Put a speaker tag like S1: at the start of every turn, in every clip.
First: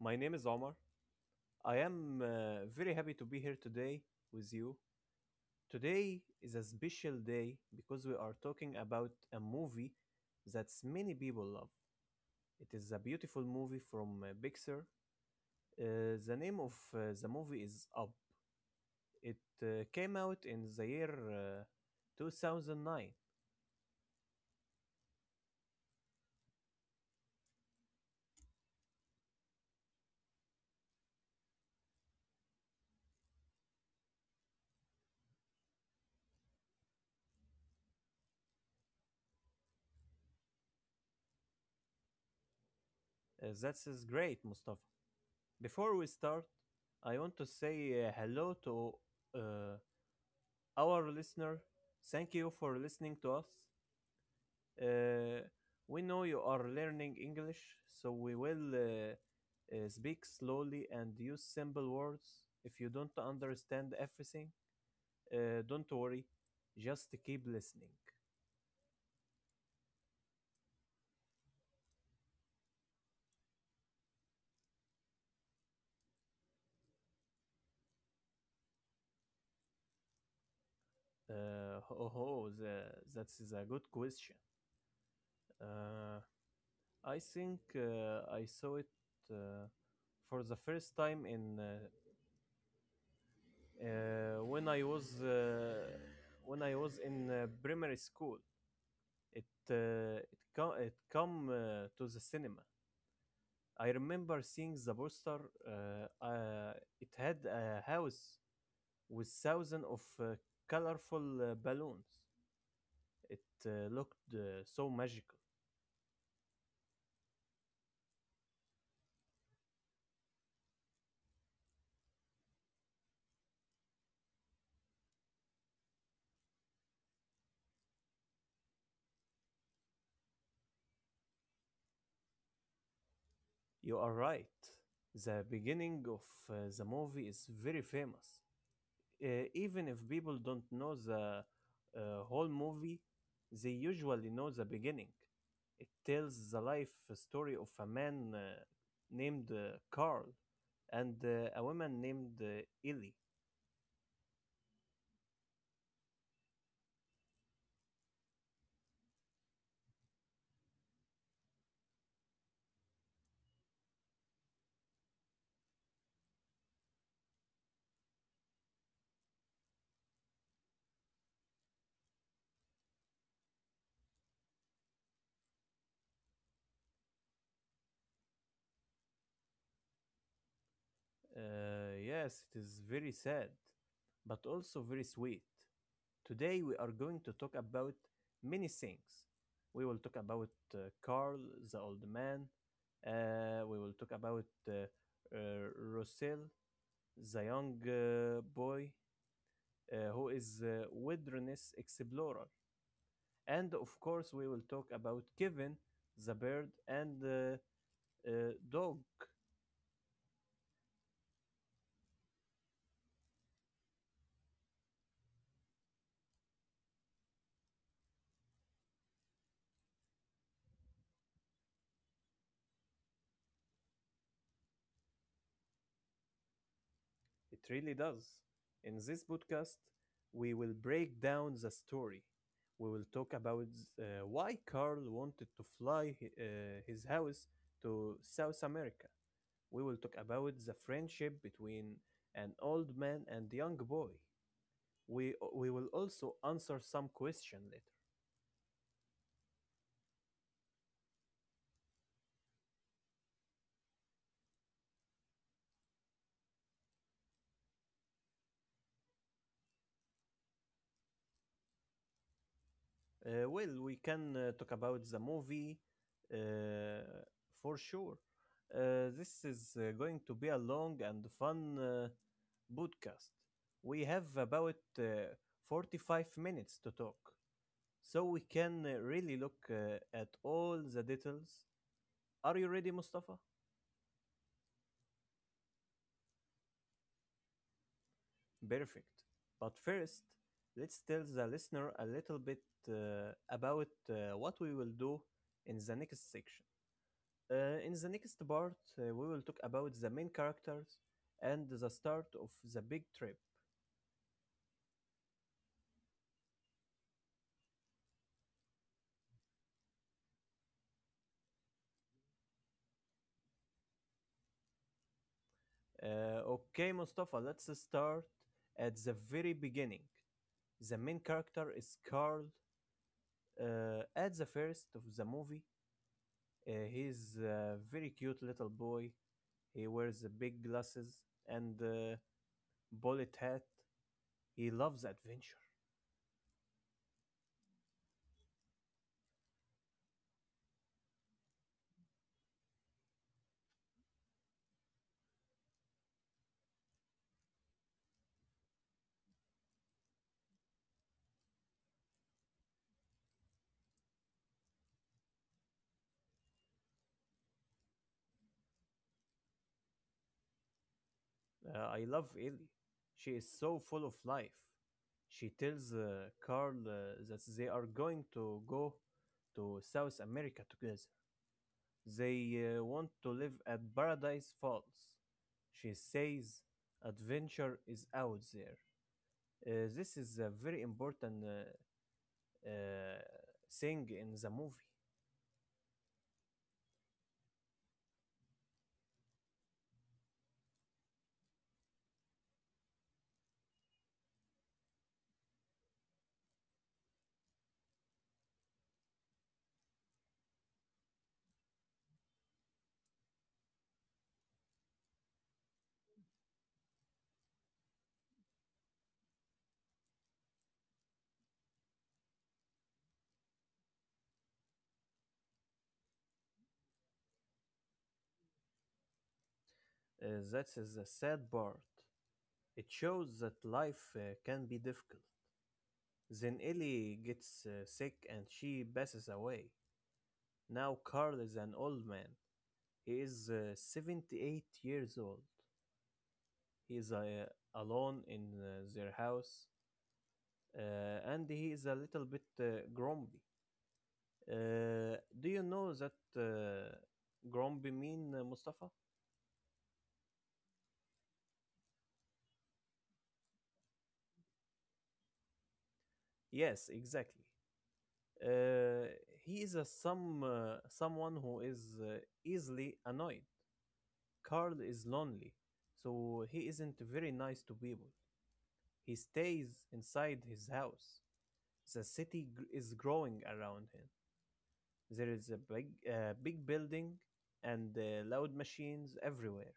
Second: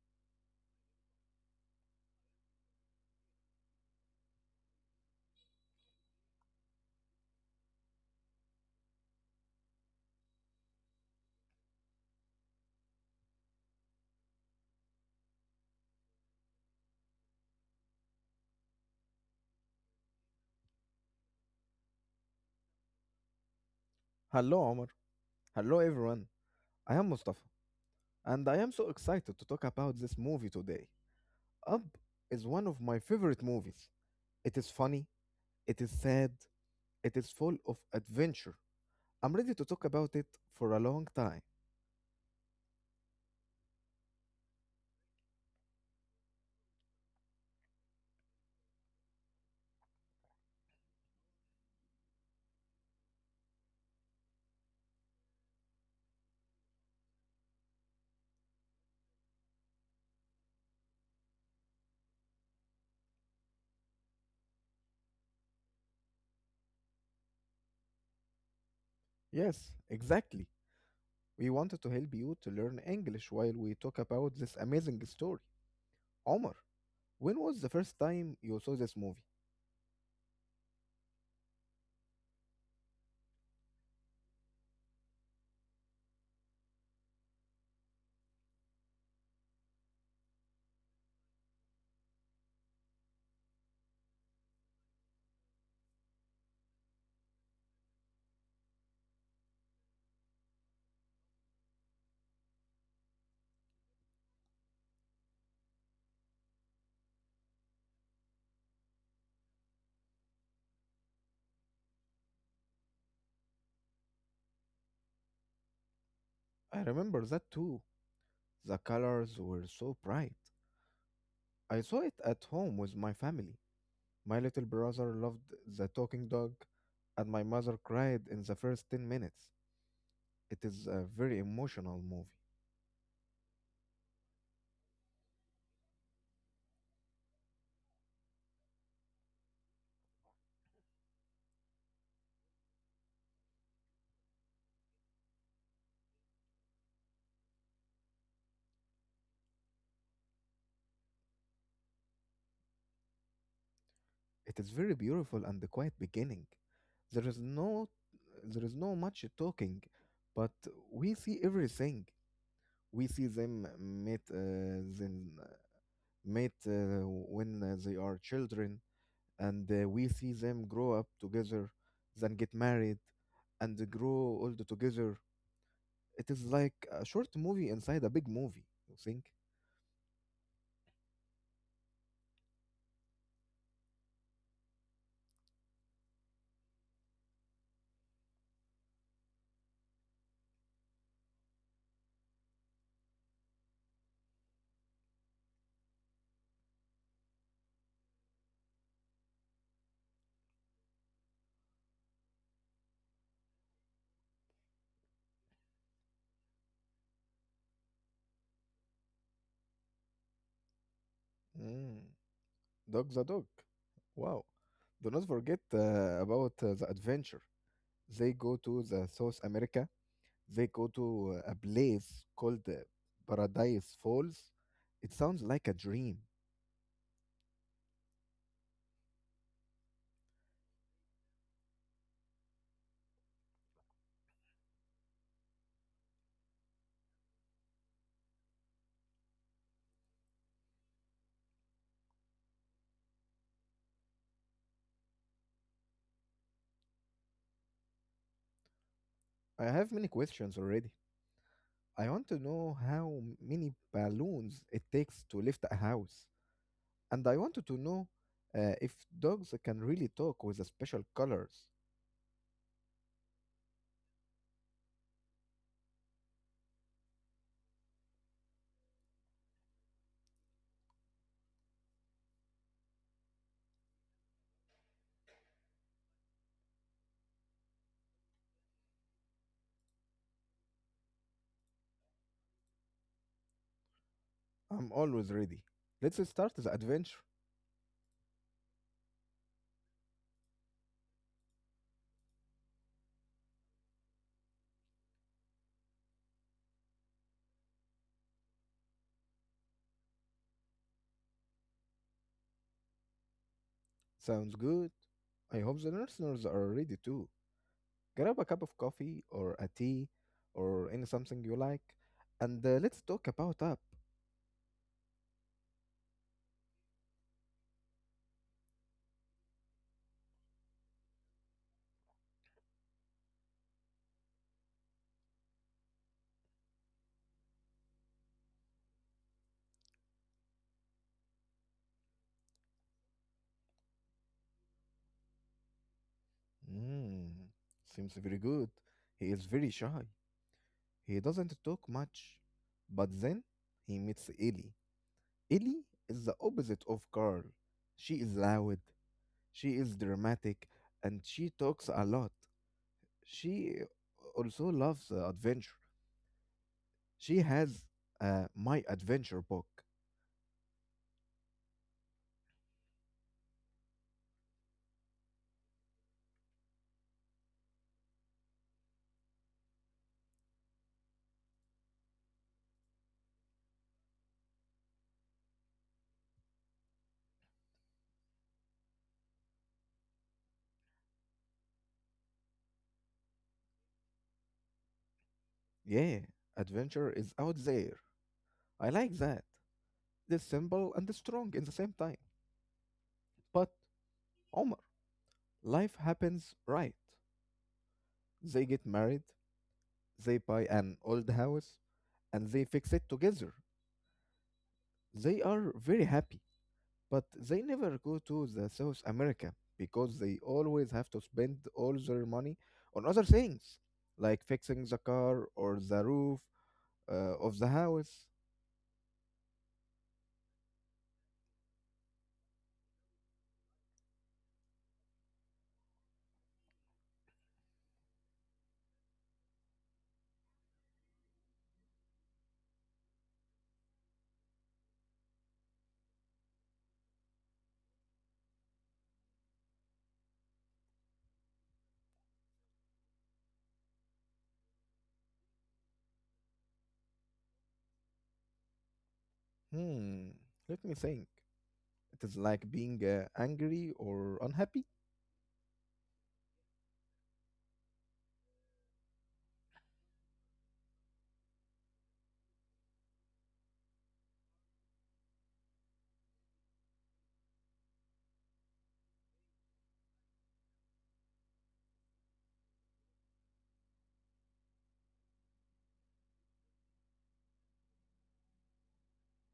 S1: My name is Omar. I am very happy to be here today with you. Today is a special day because we are talking about a movie that many people love. It is a beautiful movie from Pixar. The name of the movie is Up. It came out in the year 2009.
S2: Hello, Omar. Hello, everyone. I am Mustafa, and I am so excited to talk about this movie today. Up is one of my favorite movies. It is funny, it is sad, it is full of adventure. I'm ready to talk about it for a long time.
S1: That is great, Mustafa. Before we start, I want to say hello to uh, our listener, thank you for listening to us. Uh, we know you are learning English, so we will speak slowly and use simple words. If you don't understand everything, don't worry, just keep listening.
S2: Yes, exactly. We wanted to help you to learn English while we talk about this amazing story. Omar, when was the first time you saw this movie?
S1: Uh, oh, oh the, that is a good question. Uh, I think I saw it uh, for the first time in Uh, when I was uh, when I was in primary school, it it come to the cinema. I remember seeing the poster. Uh, uh, it had a house with thousands of colorful balloons. It looked so magical.
S2: I remember that too. The colors were so bright. I saw it at home with my family. My little brother loved the talking dog, and my mother cried in the first 10 minutes. It is a very emotional movie.
S1: You are right. The beginning of the movie is very famous. Even if people don't know the uh, whole movie, they usually know the beginning. It tells the life story of a man named Carl and a woman named Ellie.
S2: It is very beautiful and a quiet beginning. There is no there is no much talking, but we see everything. We see them meet when they are children, and we see them grow up together, then get married, and grow old together. It is like a short movie inside a big movie. You think?
S1: Yes, it is very sad, but also very sweet. Today we are going to talk about many things. We will talk about Carl, the old man. We will talk about uh, Russell, the young boy who is a wilderness explorer. And of course, we will talk about Kevin, the bird, and the dog.
S2: Mm, dog the dog. Wow. Do not forget about the adventure. They go to the South America. They go to a place called Paradise Falls. It sounds like a dream.
S1: It really does. In this podcast, we will break down the story. We will talk about why Carl wanted to his house to South America. We will talk about the friendship between an old man and young boy. We will also answer some question later.
S2: I have many questions already. I want to know how many balloons it takes to lift a house. And I wanted to know if dogs can really talk with the special colors.
S1: Well, we can talk about the movie uh, for sure. This is going to be a long and fun podcast. We have about 45 minutes to talk, so we can really look at all the details. Are you ready, Mustafa?
S2: I'm always ready. Let's start the adventure.
S1: Perfect. But first, let's tell the listener a little bit about what we will do in the next section. In the next part, we will talk about the main characters and the start of the big trip.
S2: Sounds good. I hope the listeners are ready too. Grab a cup of coffee or a tea or any something you like and let's talk about up.
S1: Okay, Mustafa, let's start at the very beginning. The main character is Carl. At the first of the movie, he's a very cute little boy. He wears the big glasses and Bullet he loves adventure.
S2: Mm, seems very good. He is very shy. He doesn't talk much. But then he meets Ellie. Ellie is the opposite of Carl. She is loud, she is dramatic, and she talks a lot. She also loves adventure. She has my adventure book.
S1: I love Ellie. She is so full of life. She tells Carl that they are going to go to South America together. They want to live at Paradise Falls. She says adventure is out there. This is a very important uh, thing in the movie.
S2: Yeah, adventure is out there. I like that. It's simple and strong in the same time. But Omar, life happens right. They get married, they buy an old house, and they fix it together. They are very happy, but they never go to the South America because they always have to spend all their money on other things, like fixing the car or the roof of the house.
S1: That is the sad part. It shows that life can be difficult. Then Ellie gets sick and she passes away. Now Carl is an old man. He is 78 years old. He is alone in their house uh, and he is a little bit grumpy. Do you know that grumpy mean, Mustafa?
S2: Hmm, let me think. It is like being angry or unhappy.
S1: Yes, exactly. Uh, he is a some someone who is easily annoyed. Carl is lonely, so he isn't very nice to people. He stays inside his house. The is growing around him. There is a big building and loud machines everywhere.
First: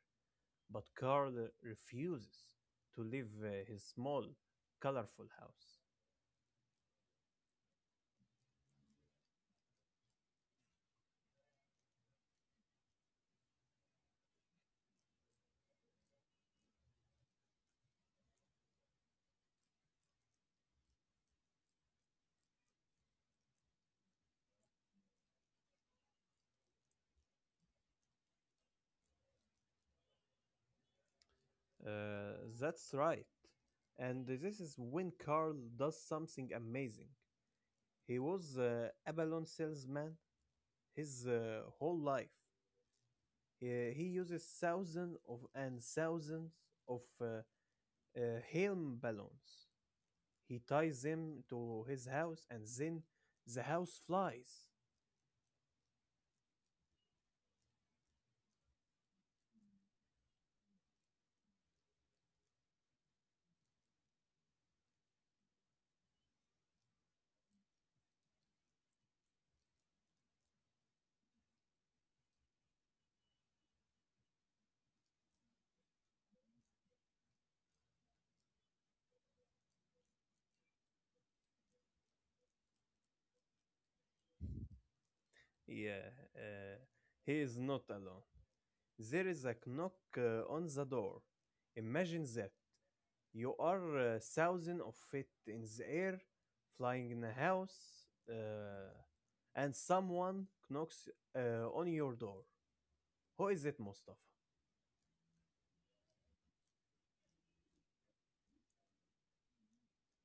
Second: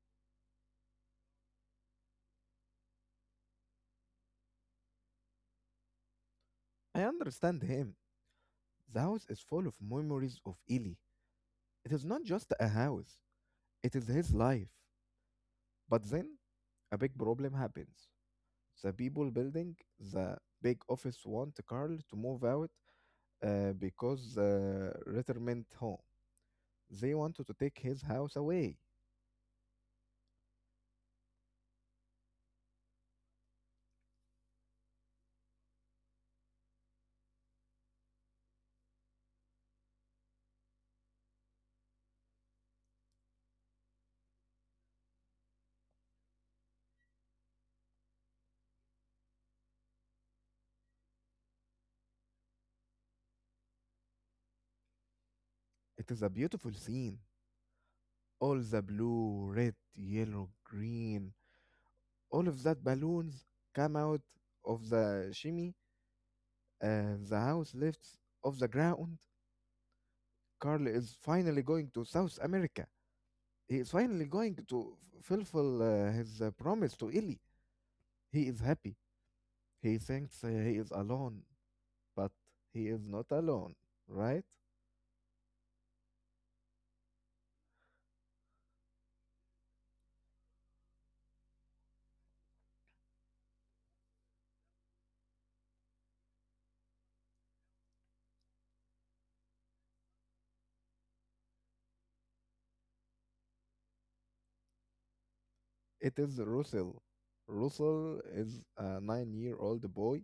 S1: But Carl refuses to leave his small, colorful house.
S2: I understand him. The house is full of memories of Eli. It is not just a house, it is his life. But then a big problem happens. The people building the big office want Carl to move out because the retirement home. They wanted to take his house away.
S1: Uh, that's right. And this is when Carl does something amazing. He was a balloon salesman his whole life. He uses thousands of and thousands of uh, helium balloons. He ties them to his house, and then the house flies.
S2: It is a beautiful scene. All the blue, red, yellow, green, all of that balloons come out of the chimney and the house lifts off the ground. Carl is finally going to South America. He is finally going to fulfill his promise to Illy. He is happy. He thinks he is alone, but he is not alone, right?
S1: Yeah, uh, he is not alone. There is a knock on the door. Imagine that you are thousand of feet in the air, flying in a house, and someone knocks on your door. Who is it, Mustafa?
S2: It is Russell. Russell is a 9-year old boy.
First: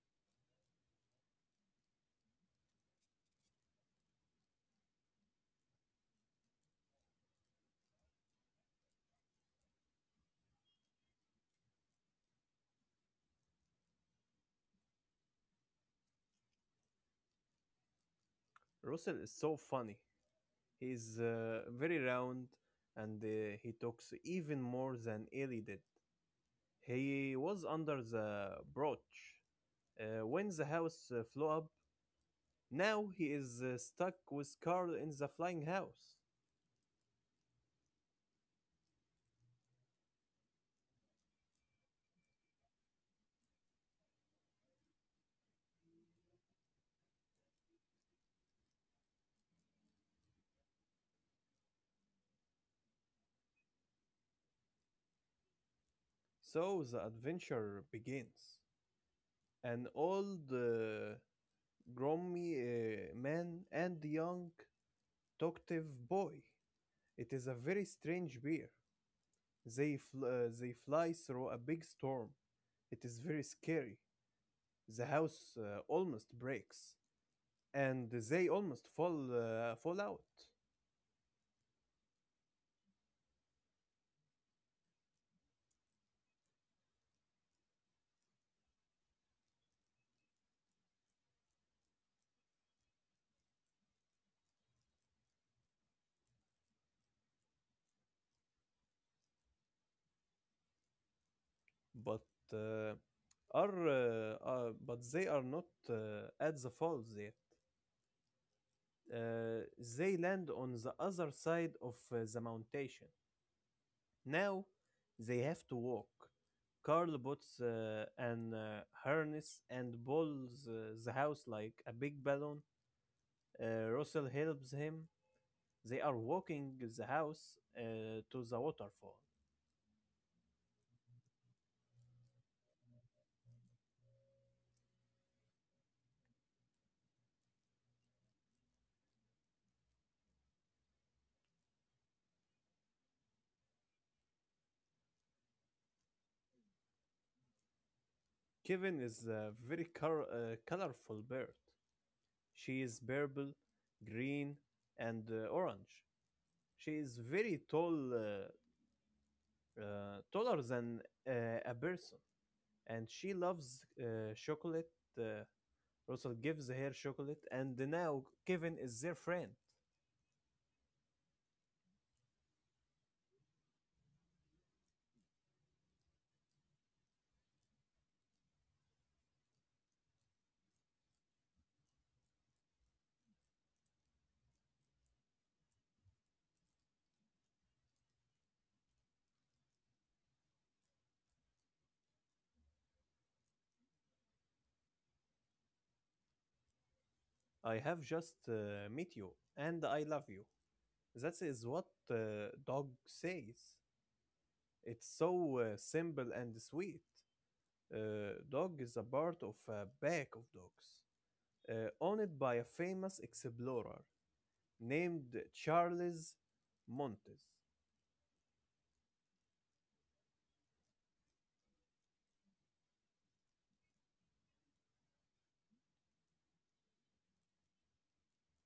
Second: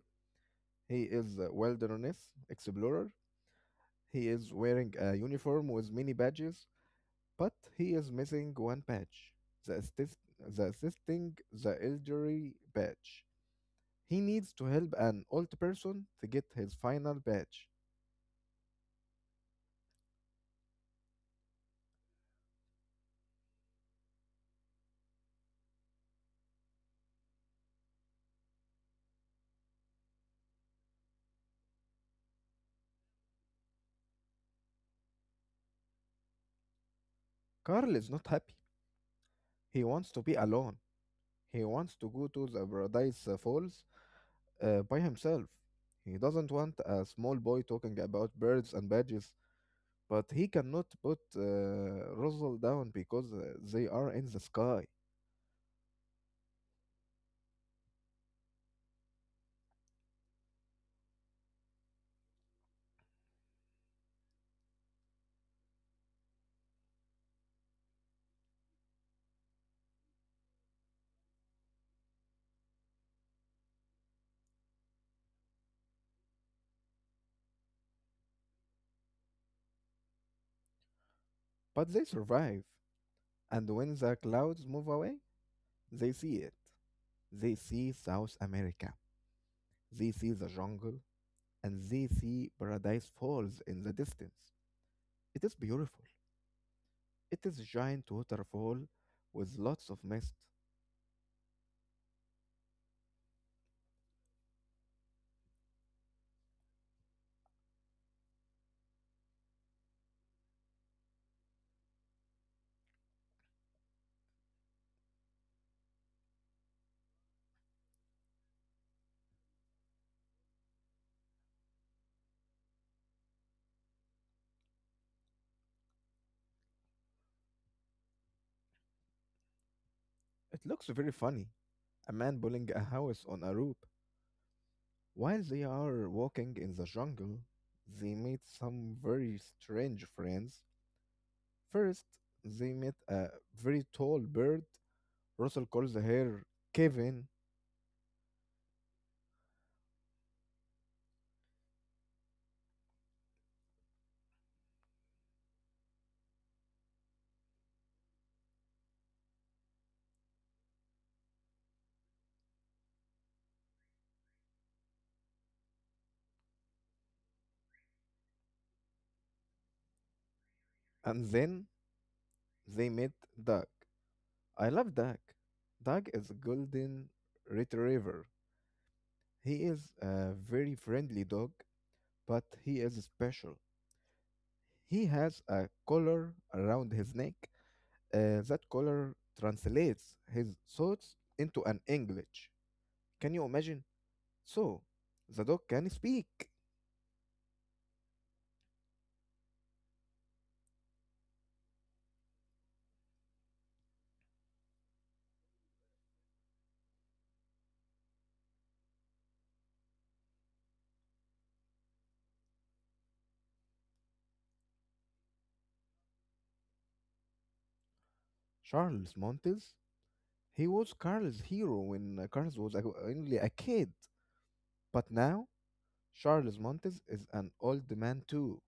S2: He is a wilderness explorer. He is wearing a uniform with many badges. But he is missing one badge, the, assist- the assisting the elderly badge. He needs to help an old person to get his final badge.
S1: Russell is so funny. He's very round, and he talks even more than Ellie did. He was under the brooch when the house flew up. Now he is stuck with Carl in the flying house.
S2: Carl is not happy. He wants to be alone. He wants to go to the Paradise Falls by himself. He doesn't want a small boy talking about birds and badges, but he cannot put Rosal down because they are in the sky.
S1: So the adventure begins. An old grimy man and a young talkative boy. It is a very strange bear. They fly through a big storm. It is very scary. The house almost breaks, and they almost fall out.
S2: But they survive, and when the clouds move away, they see it. They see South America, they see the jungle, and they see Paradise Falls in the distance. It is beautiful. It is a giant waterfall with lots of mist.
S1: But uh, but they are not at the fall there. Uh, they land on the other side of the mountain. Now they have to walk. Carl puts an harness and pulls the house like a big balloon. Russell helps him. They are walking the house to the waterfall.
S2: It looks very funny. A man building a house on a rope. While they are walking in the jungle, they meet some very strange friends. First, they met a very tall bird. Russell calls her Kevin,
S1: Kevin is a very colorful bird. She is purple, green, and orange. She is very tall, taller than a person, and she loves chocolate. uh, Russell gives her chocolate, and now Kevin is their friend.
S2: and then they met Doug. I love Doug. Doug is a golden retriever. He is a very friendly dog, but he is special. He has a collar around his neck. That collar translates his thoughts into an English. Can you imagine? So, the dog can speak.
S1: I have just met you, and I love you. That is what dog says. It's so simple and sweet. Dog is a part of a pack of dogs. Owned by a famous explorer named Charles Montes.
S2: Charles Montes, he was Carl's hero when Carl was only a kid, but now Charles Montes is an old man too,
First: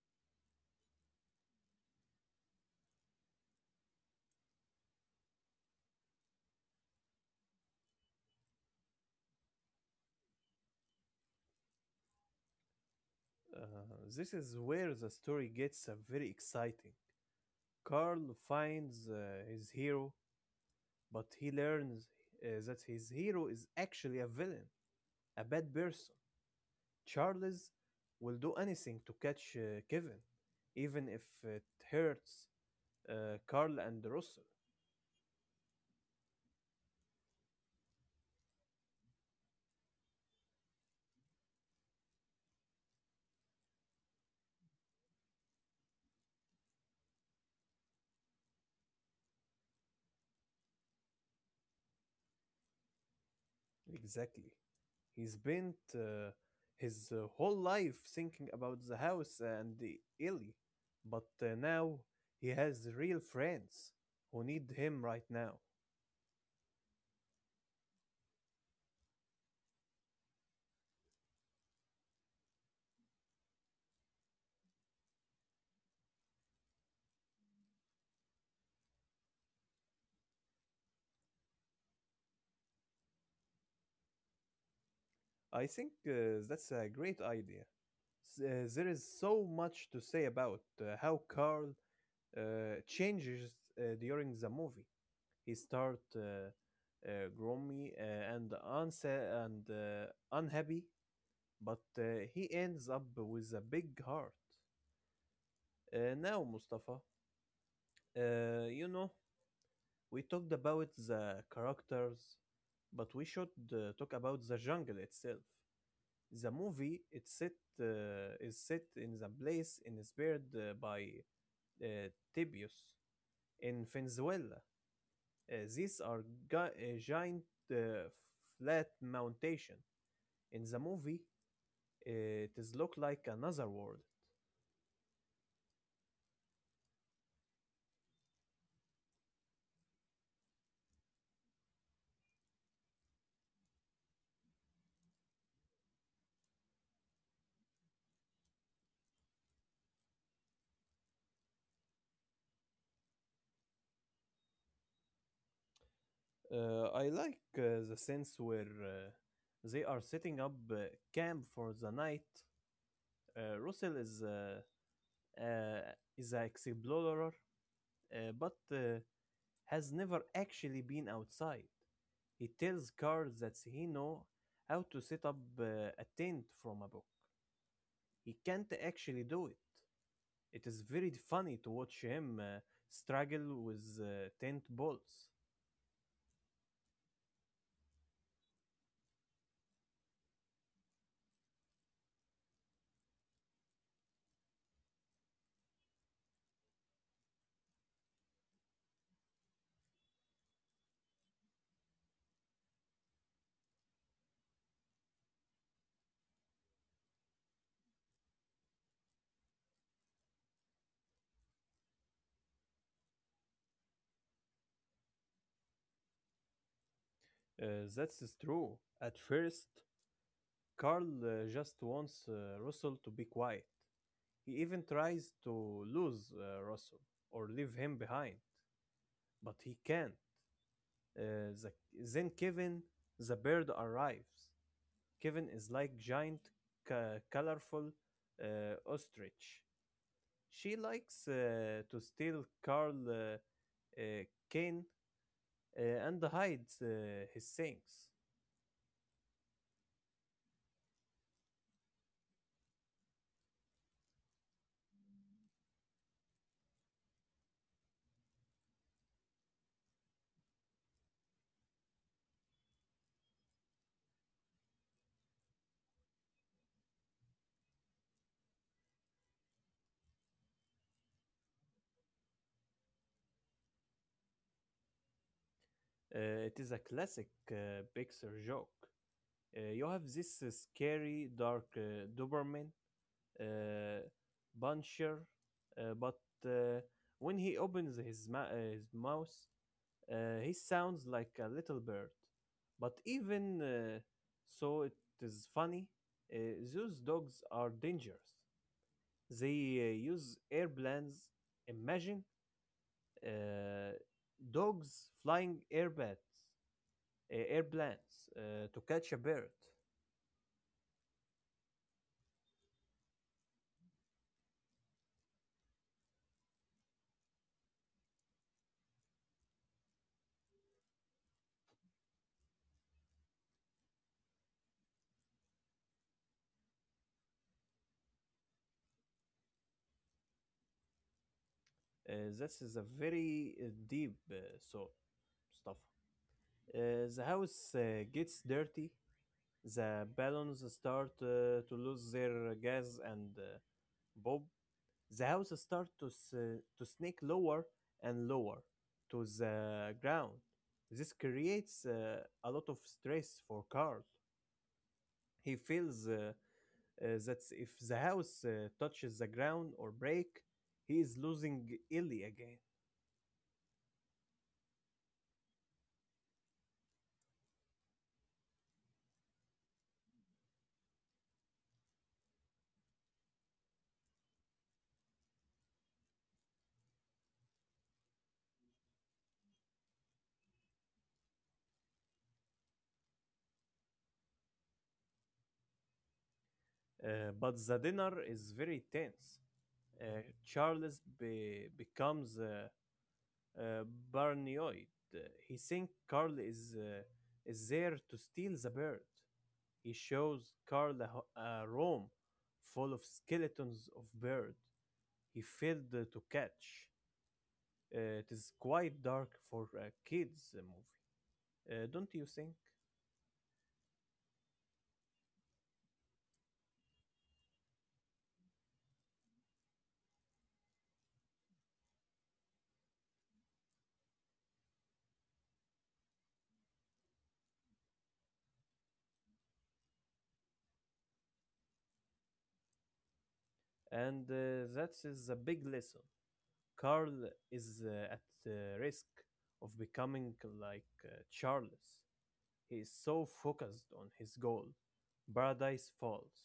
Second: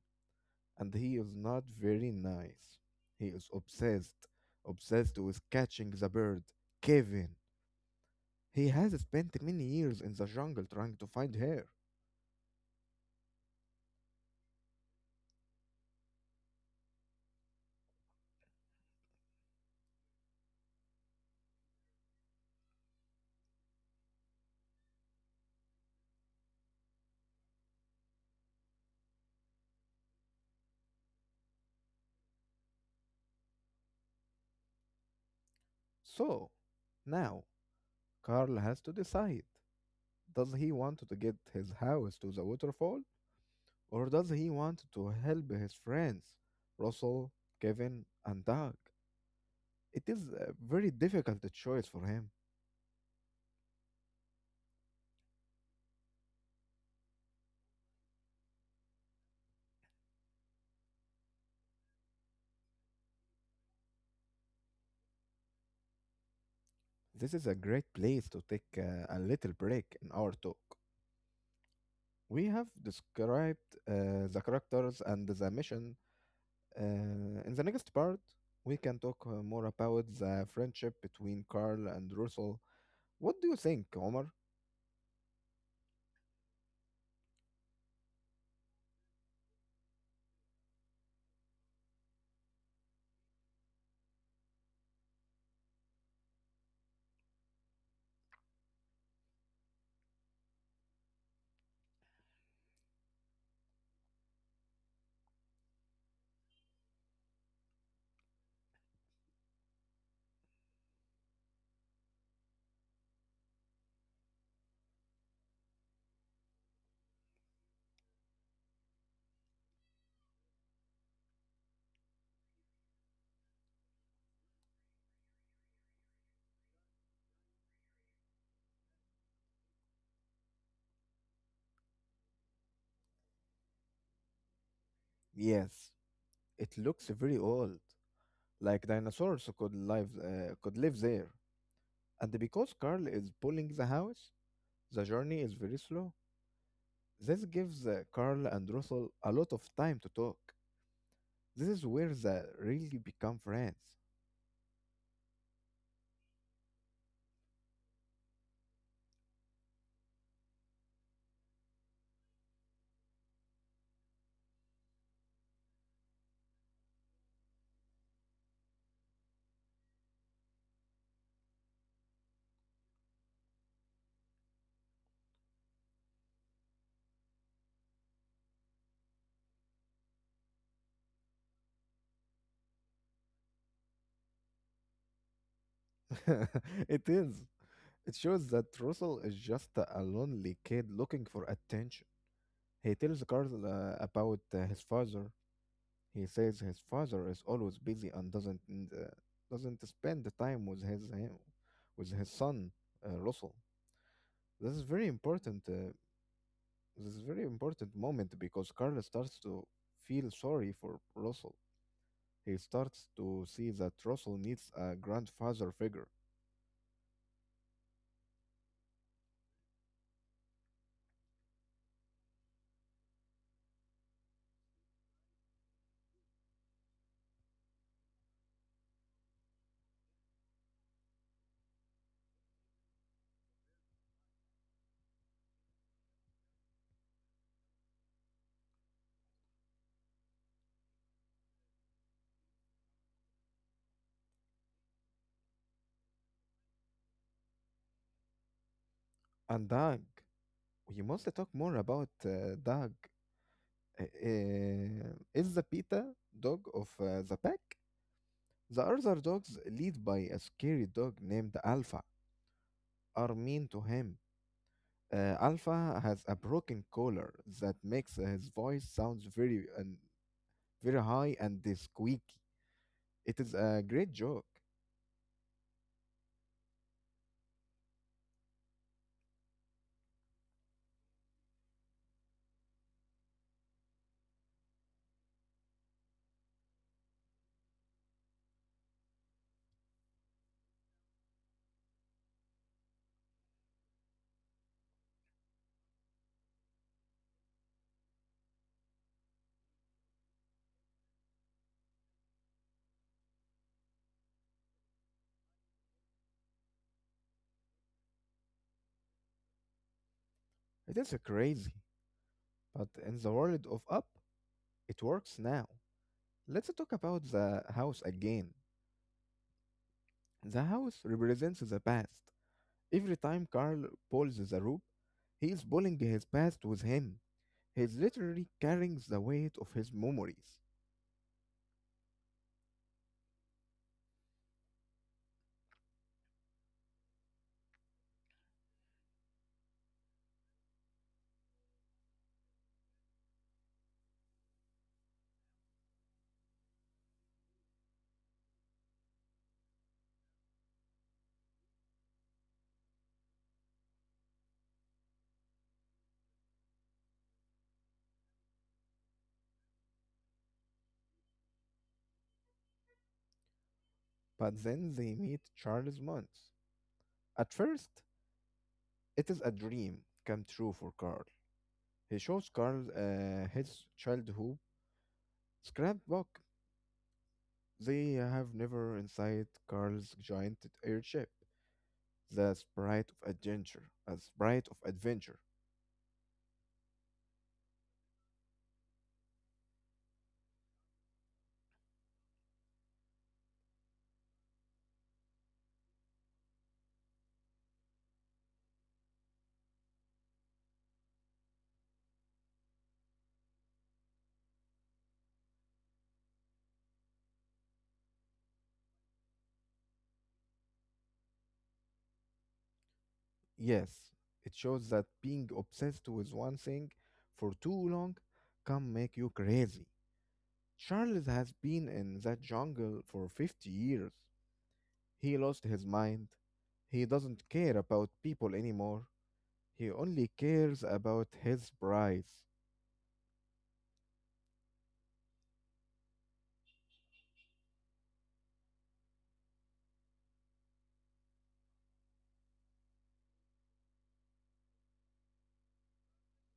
S2: and he is not very nice. He is obsessed with catching the bird, Kevin. He has spent many years in the jungle trying to find her.
S1: Uh, this is where the story gets very exciting. Carl finds his hero, but he learns that his hero is actually a villain, a bad person. Charles will do anything to catch Kevin, even if it hurts Carl and Russell.
S2: So, now, Carl has to decide. Does he want to get his house to the waterfall, or does he want to help his friends, Russell, Kevin, and Doug? It is a very difficult choice for him.
S1: Exactly. He's spent his whole life thinking about the house and the Ellie, but now he has real friends who need him right now.
S2: This is a great place to take a little break in our talk. We have described the characters and the mission. Uh, in the next part, we can talk more about the friendship between Carl and Russell. What do you think, Omar?
S1: I think that's a great idea. There is so much to say about how Carl uh, changes during the movie. He starts grummy and unhappy but he ends up with a big heart. Now, Mustafa, you know, we talked about the characters, but we should talk about the jungle itself. The movie is set in the place inspired by uh, Tibius in Venezuela. These are giant uh, flat mountain. In the movie, it is look like another world.
S2: Yes, it looks very old, like dinosaurs could live there. And because Carl is pulling the house, the journey is very slow. This gives Carl and Russell a lot of time to talk. This is where they really become friends.
S1: I like the sense where they are setting up camp for the night. Russell uh, is an explorer, but has never actually been outside. He tells Carl that he know how to set up a tent from a book. He can't actually do it. It is very funny to watch him struggle with tent balls.
S2: It is. It shows that Russell is just a lonely kid looking for attention. He tells Carl about his father. He says his father is always busy and doesn't spend the time with with his son Russell. This is very important. This is very important moment because Carl starts to feel sorry for Russell. He starts to see that Russell needs a grandfather figure.
S1: That's true. At first, Carl just wants Russell to be quiet. He even tries to lose Russell or leave him behind, but he can't. Uh, the, then Kevin, the bird, arrives. Kevin is like giant, colorful ostrich. She likes to steal Carl Kane and hides his things.
S2: And Doug, we must talk more about Doug. Uh, is the beta dog of the pack. The other dogs, led by a scary dog named Alpha, are mean to him. Alpha has a broken collar that makes his voice sounds very and very high and squeaky. It is a great joke.
S1: It is a classic Pixar joke. You have this scary dark Doberman uh, buncher, but uh, when he opens his mouth, he sounds like a little bird. But even so, it is funny. Uh, those dogs are dangerous. They use airplanes. Imagine uh, dogs flying airbags, airplanes to catch a bird.
S2: It is crazy, but in the world of Up, it works now. Let's talk about the house again. The house represents the past. Every time Carl pulls the rope, he is pulling his past with him. He is literally carrying the weight of his memories.
S1: This is a very deep thought, Mustafa. The house gets dirty. The balloons start to lose their gas and Bob. The house starts to to sneak lower and lower to the ground. This creates a lot of stress for Carl. He feels that if the house touches the ground or break, he is losing Ellie again.
S2: But then they meet Charles Muntz. At first, it is a dream come true for Carl. He shows Carl his childhood scrapbook. They have never inside Carl's giant airship. The sprite of adventure. A sprite of adventure.
S1: But the dinner is very tense. Uh, Charles becomes uh, paranoid. Uh, He thinks Carl is there to steal the bird. He shows Carl a room full of skeletons of bird. He failed to catch. It is quite dark for a kids' movie, don't you think?
S2: Yes, it shows that being obsessed with one thing for too long can make you crazy. Charles has been in that jungle for 50 years. He lost his mind. He doesn't care about people anymore. He only cares about his prize.
S1: And that is a big lesson. Carl is at risk of becoming like Charles. He is so focused on his goal, Paradise Falls,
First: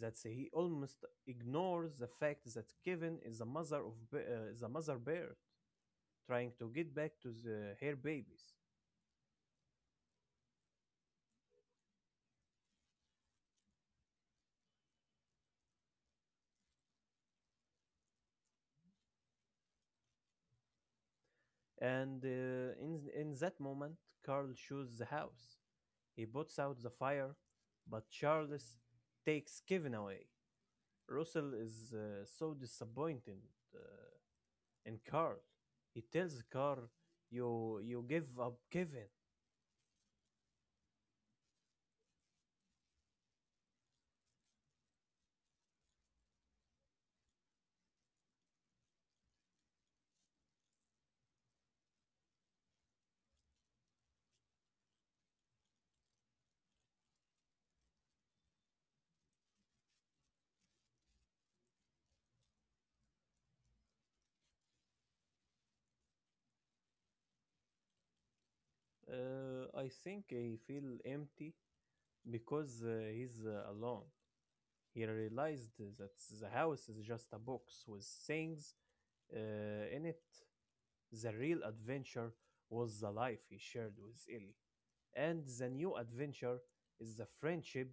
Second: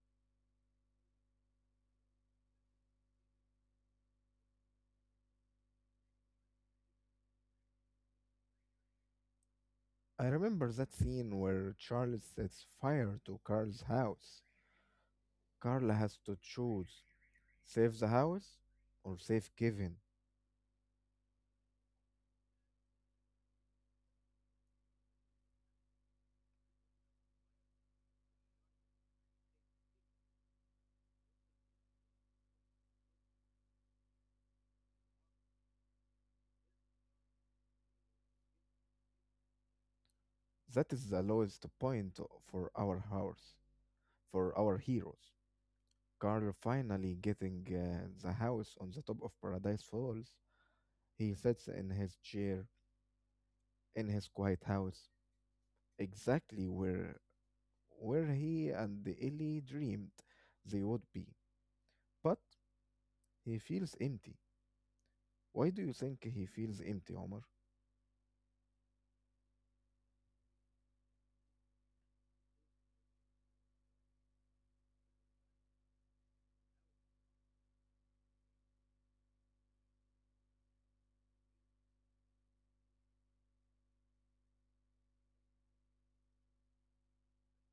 S1: that he almost ignores the fact that Kevin is a the mother bird trying to get back to her babies.
S2: I remember that scene where Charles sets fire to Carl's house. Carla has to choose, save the house or save Kevin.
S1: And in that moment, Carl shoots the house. He puts out the fire, but Charles takes Kevin away. Russell is so disappointed uh, And Carl, he tells Carl, "You give up Kevin."
S2: That is the lowest point for our house, for our heroes. Carl finally getting the house on the top of Paradise Falls. He sits in his chair in his quiet house, exactly where he and Ellie dreamed they would be. But he feels empty. Why do you think he feels empty, Omar?
S1: I think I feel empty because he's alone. He realized that the house is just a box with things in it. The real adventure was the life he shared with Ellie, and the new adventure is the friendship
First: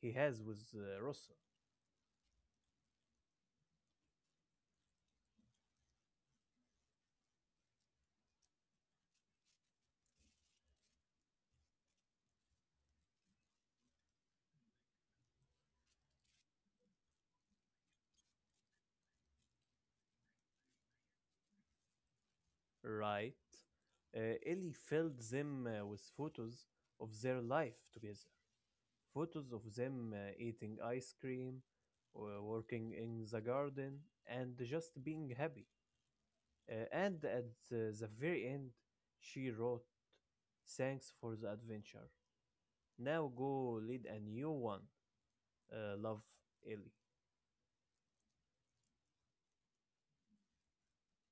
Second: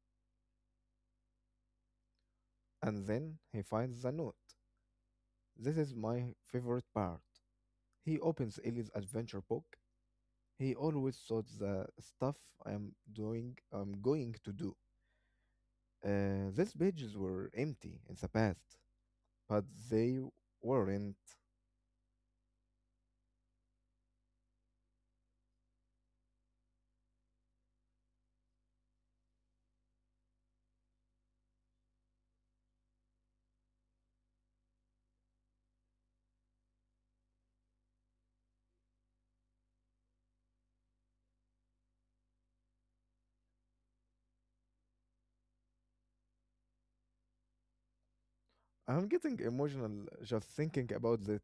S1: he has with Russell.
S2: And then he finds the note. This is my favorite part. He opens Ellie's adventure book. He always thought the stuff I'm doing, I'm going to do. These pages were empty in the past, but they weren't.
S1: Right? Ellie filled them with photos of their life together. Photos of them eating ice cream, working in the garden, and just being happy. And at the very end, she wrote, "Thanks for the adventure. Now go lead a new one. Love, Ellie."
S2: I'm getting emotional just thinking about that.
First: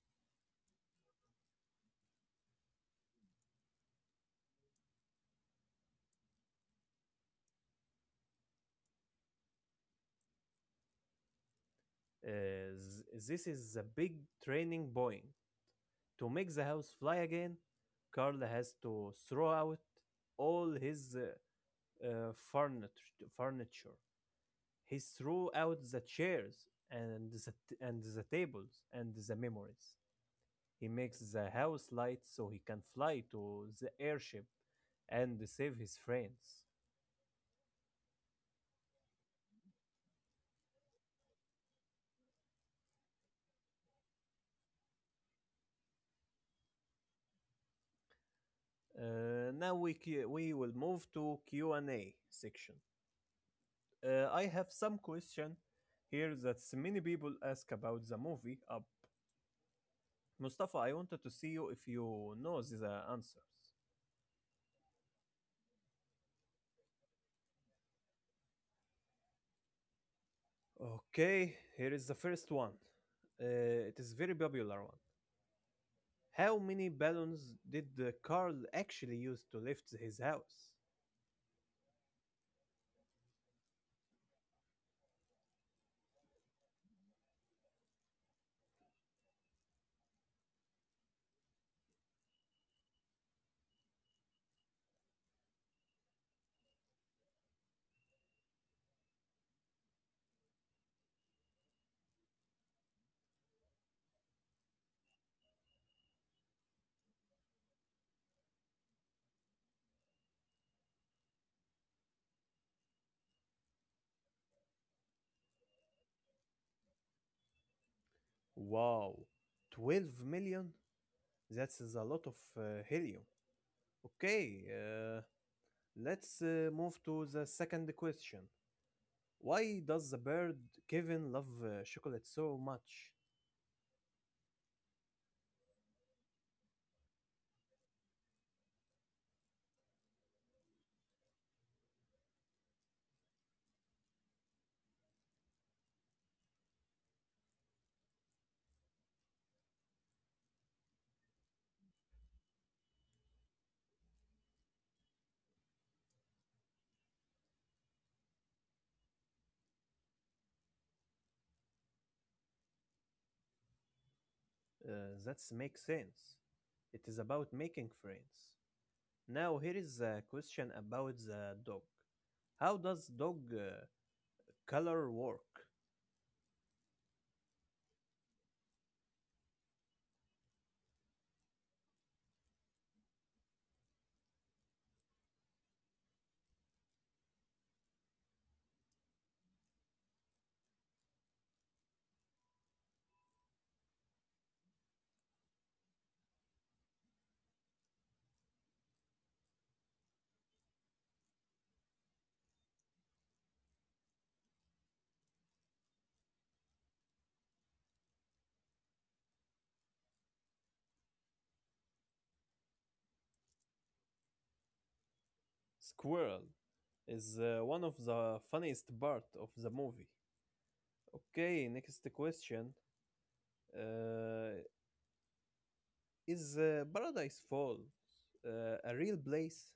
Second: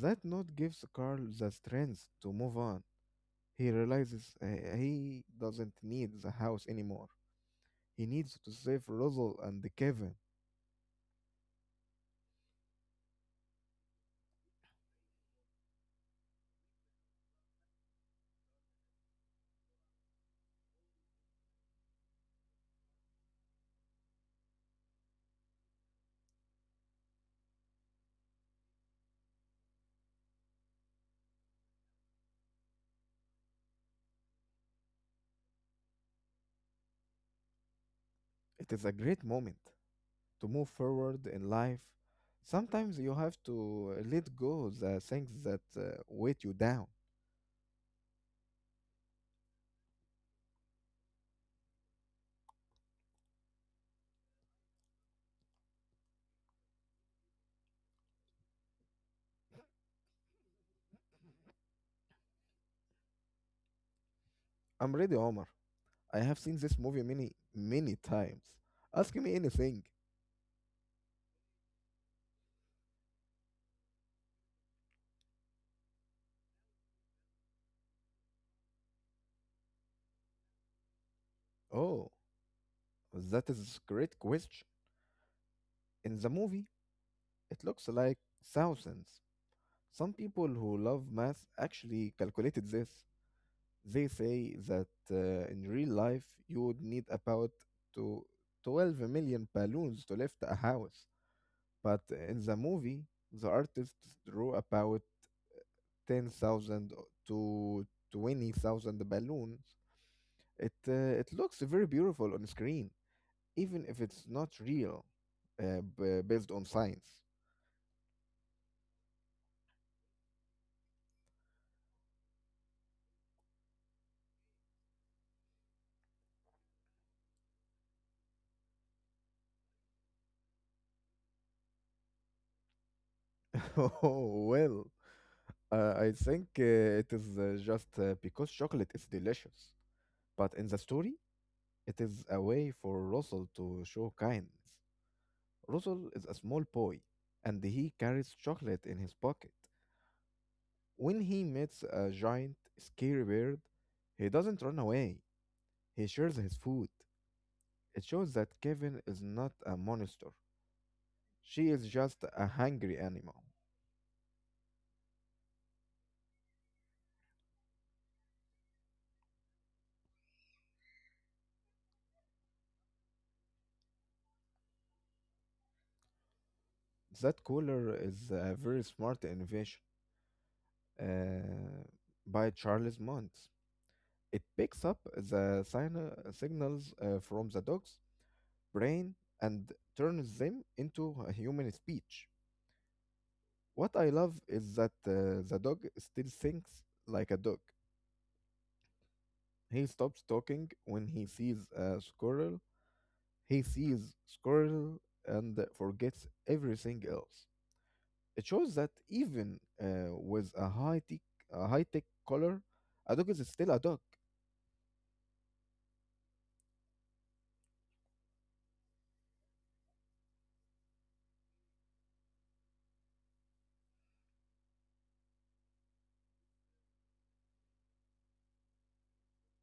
S2: That note gives Carl the strength to move on. He realizes he doesn't need the house anymore. He needs to save Rosal and Kevin.
S1: This is a big training point. To make the house fly again, Carl has to throw out all his furniture. He threw out the chairs and the tables and the memories. He makes the house light so he can fly to the airship and save his friends.
S2: It is a great moment. To move forward in life, sometimes you have to let go the things that weight you down.
S1: We will move to Q&A section. I have some question here that many people ask about the movie Up. Mustafa, I wanted to see you if you know the answers.
S2: I'm ready, Omar. I have seen this movie many, many times. Ask me anything.
S1: Okay, here is the first one. It is very popular one. How many balloons did Carl actually use to lift his house?
S2: Oh, that is a great question. In the movie, it looks like thousands. Some people who love math actually calculated this. They say that in real life you would need about to 12 million balloons to lift a house. But in the movie, the artist drew about 10,000 to 20,000 balloons. It looks very beautiful on screen, even if it's not real, based on science.
S1: Wow, 12 million? That is a lot of helium. Okay, let's move to the second question. Why does the bird Kevin love chocolate so much?
S2: Oh, well, I think it is just because chocolate is delicious. But in the story, it is a way for Russell to show kindness. Russell is a small boy, and he carries chocolate in his pocket. When he meets a giant, scary bird, he doesn't run away. He shares his food. It shows that Kevin is not a monster. She is just a hungry animal.
S1: That makes sense. It is about making friends. Now here is a question about the dog. How does dog color work?
S2: That cooler is a very smart invention uh, by Charles Mont. It picks up the signals from the dog's brain and turns them into a human speech. What I love is that the dog still thinks like a dog. He stops talking when he sees a squirrel. He sees squirrel and forgets everything else. It shows that even with a high tech collar, a dog is still a dog.
S1: Squirrel is one of the funniest part of the movie. Okay, next question. Uh, is Paradise Falls a real place?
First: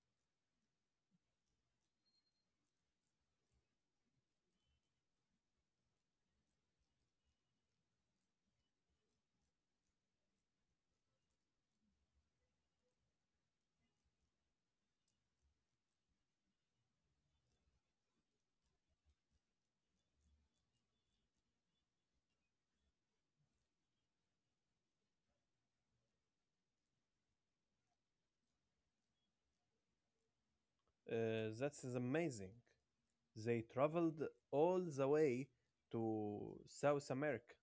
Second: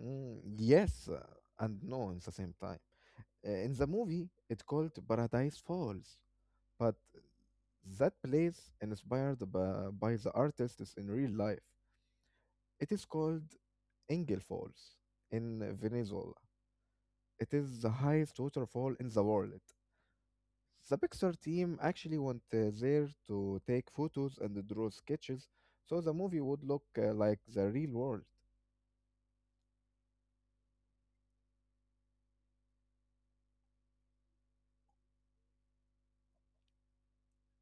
S2: Mm, yes and no at the same time. In the movie, it's called Paradise Falls, but that place inspired by the artists in real life. It is called Engel Falls in Venezuela. It is the highest waterfall in the world. The Pixar team actually went there to take photos and draw sketches so the movie would look like the real world.
S1: That is amazing. They traveled all the way to South America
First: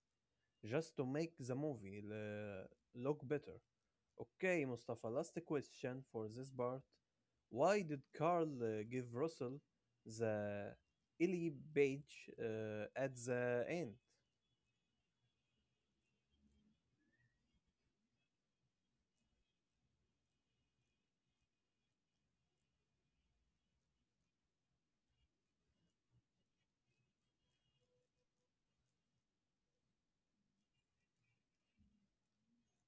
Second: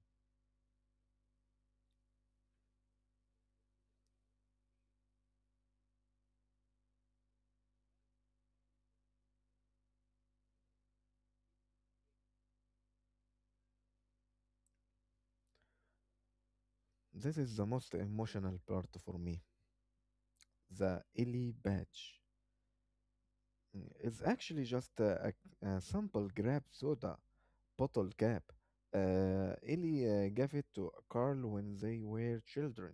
S1: just to make the movie look better. Okay, Mustafa, last question for this part. Why did Carl give Russell the Illy badge at the end?
S2: This is the most emotional part for me. The Illy badge. Mm, it's actually just a simple grape soda Bottle Cap. Ellie gave it to Carl when they were children.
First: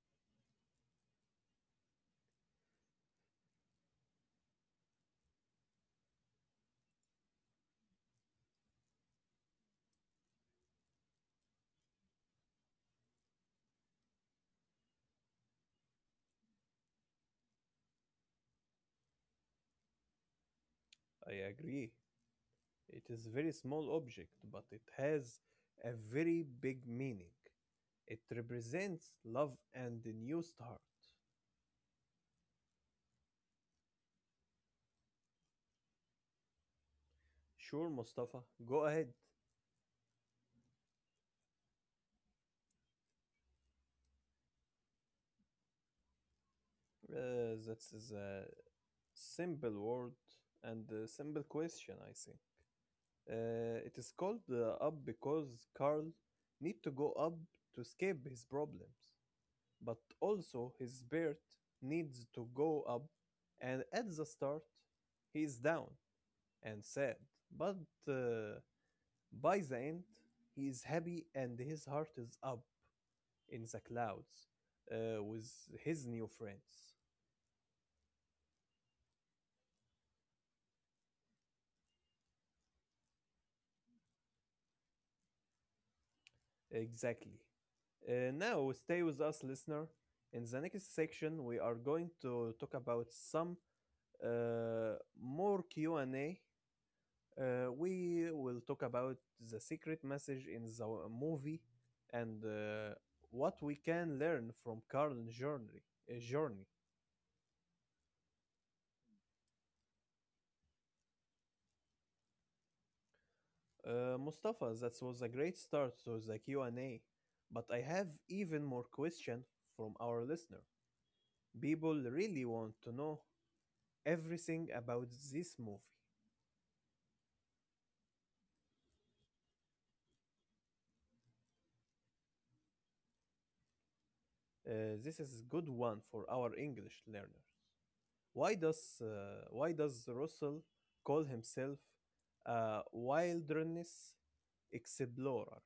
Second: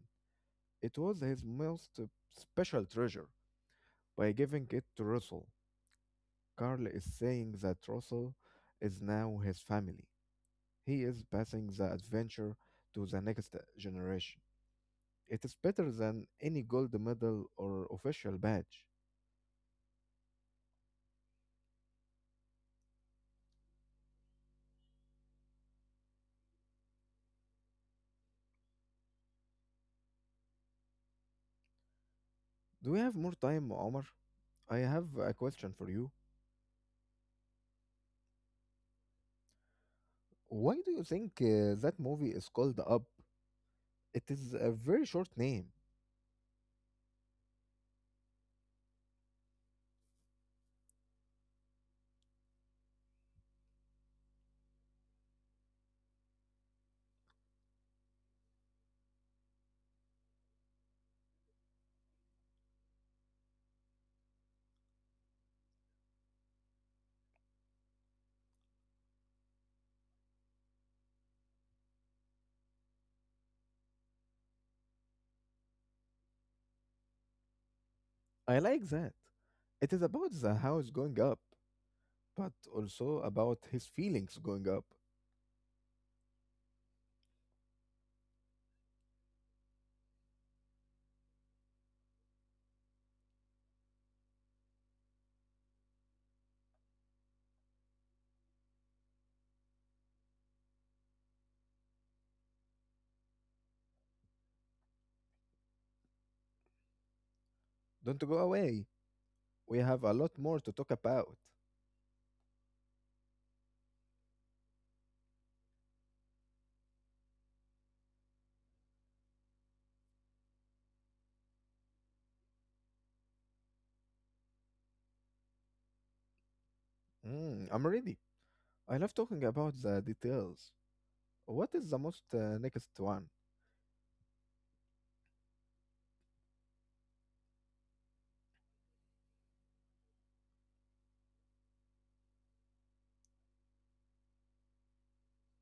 S2: It was his most special treasure. By giving it to Russell, Carl is saying that Russell is now his family. He is passing the adventure to the next generation. It is better than any gold medal or official badge.
S1: I agree. It is a very small object, but it has a very big meaning. It represents love and a new start.
S2: Do we have more time, Omar? I have a question for you.
S1: Sure, Mustafa, go ahead.
S2: Why do you think that movie is called Up? It is a very short name.
S1: That's a simple word and a simple question, I think. It is called up because Carl need to go up to escape his problems, but also his spirit needs to go up, and at the start, he is down and sad, but uh, by the end, he is happy and his heart is up in the clouds with his new friends.
S2: I like that. It is about the house going up, but also about his feelings going up.
S1: Exactly. Now, stay with us, listener. In the next section, we are going to talk about some uh, more Q and A. We will talk about the secret message in the movie and what we can learn from Carl's journey.
S2: Don't go away. We have a lot more to talk about.
S1: Mustafa, that was a great start to the Q and A, but I have even more question from our listener. People really want to know everything about this movie.
S2: Mm, I'm ready. I love talking about the details. What is the most next one?
S1: This is good one for our English learner. Why does Russell call himself a wilderness explorer?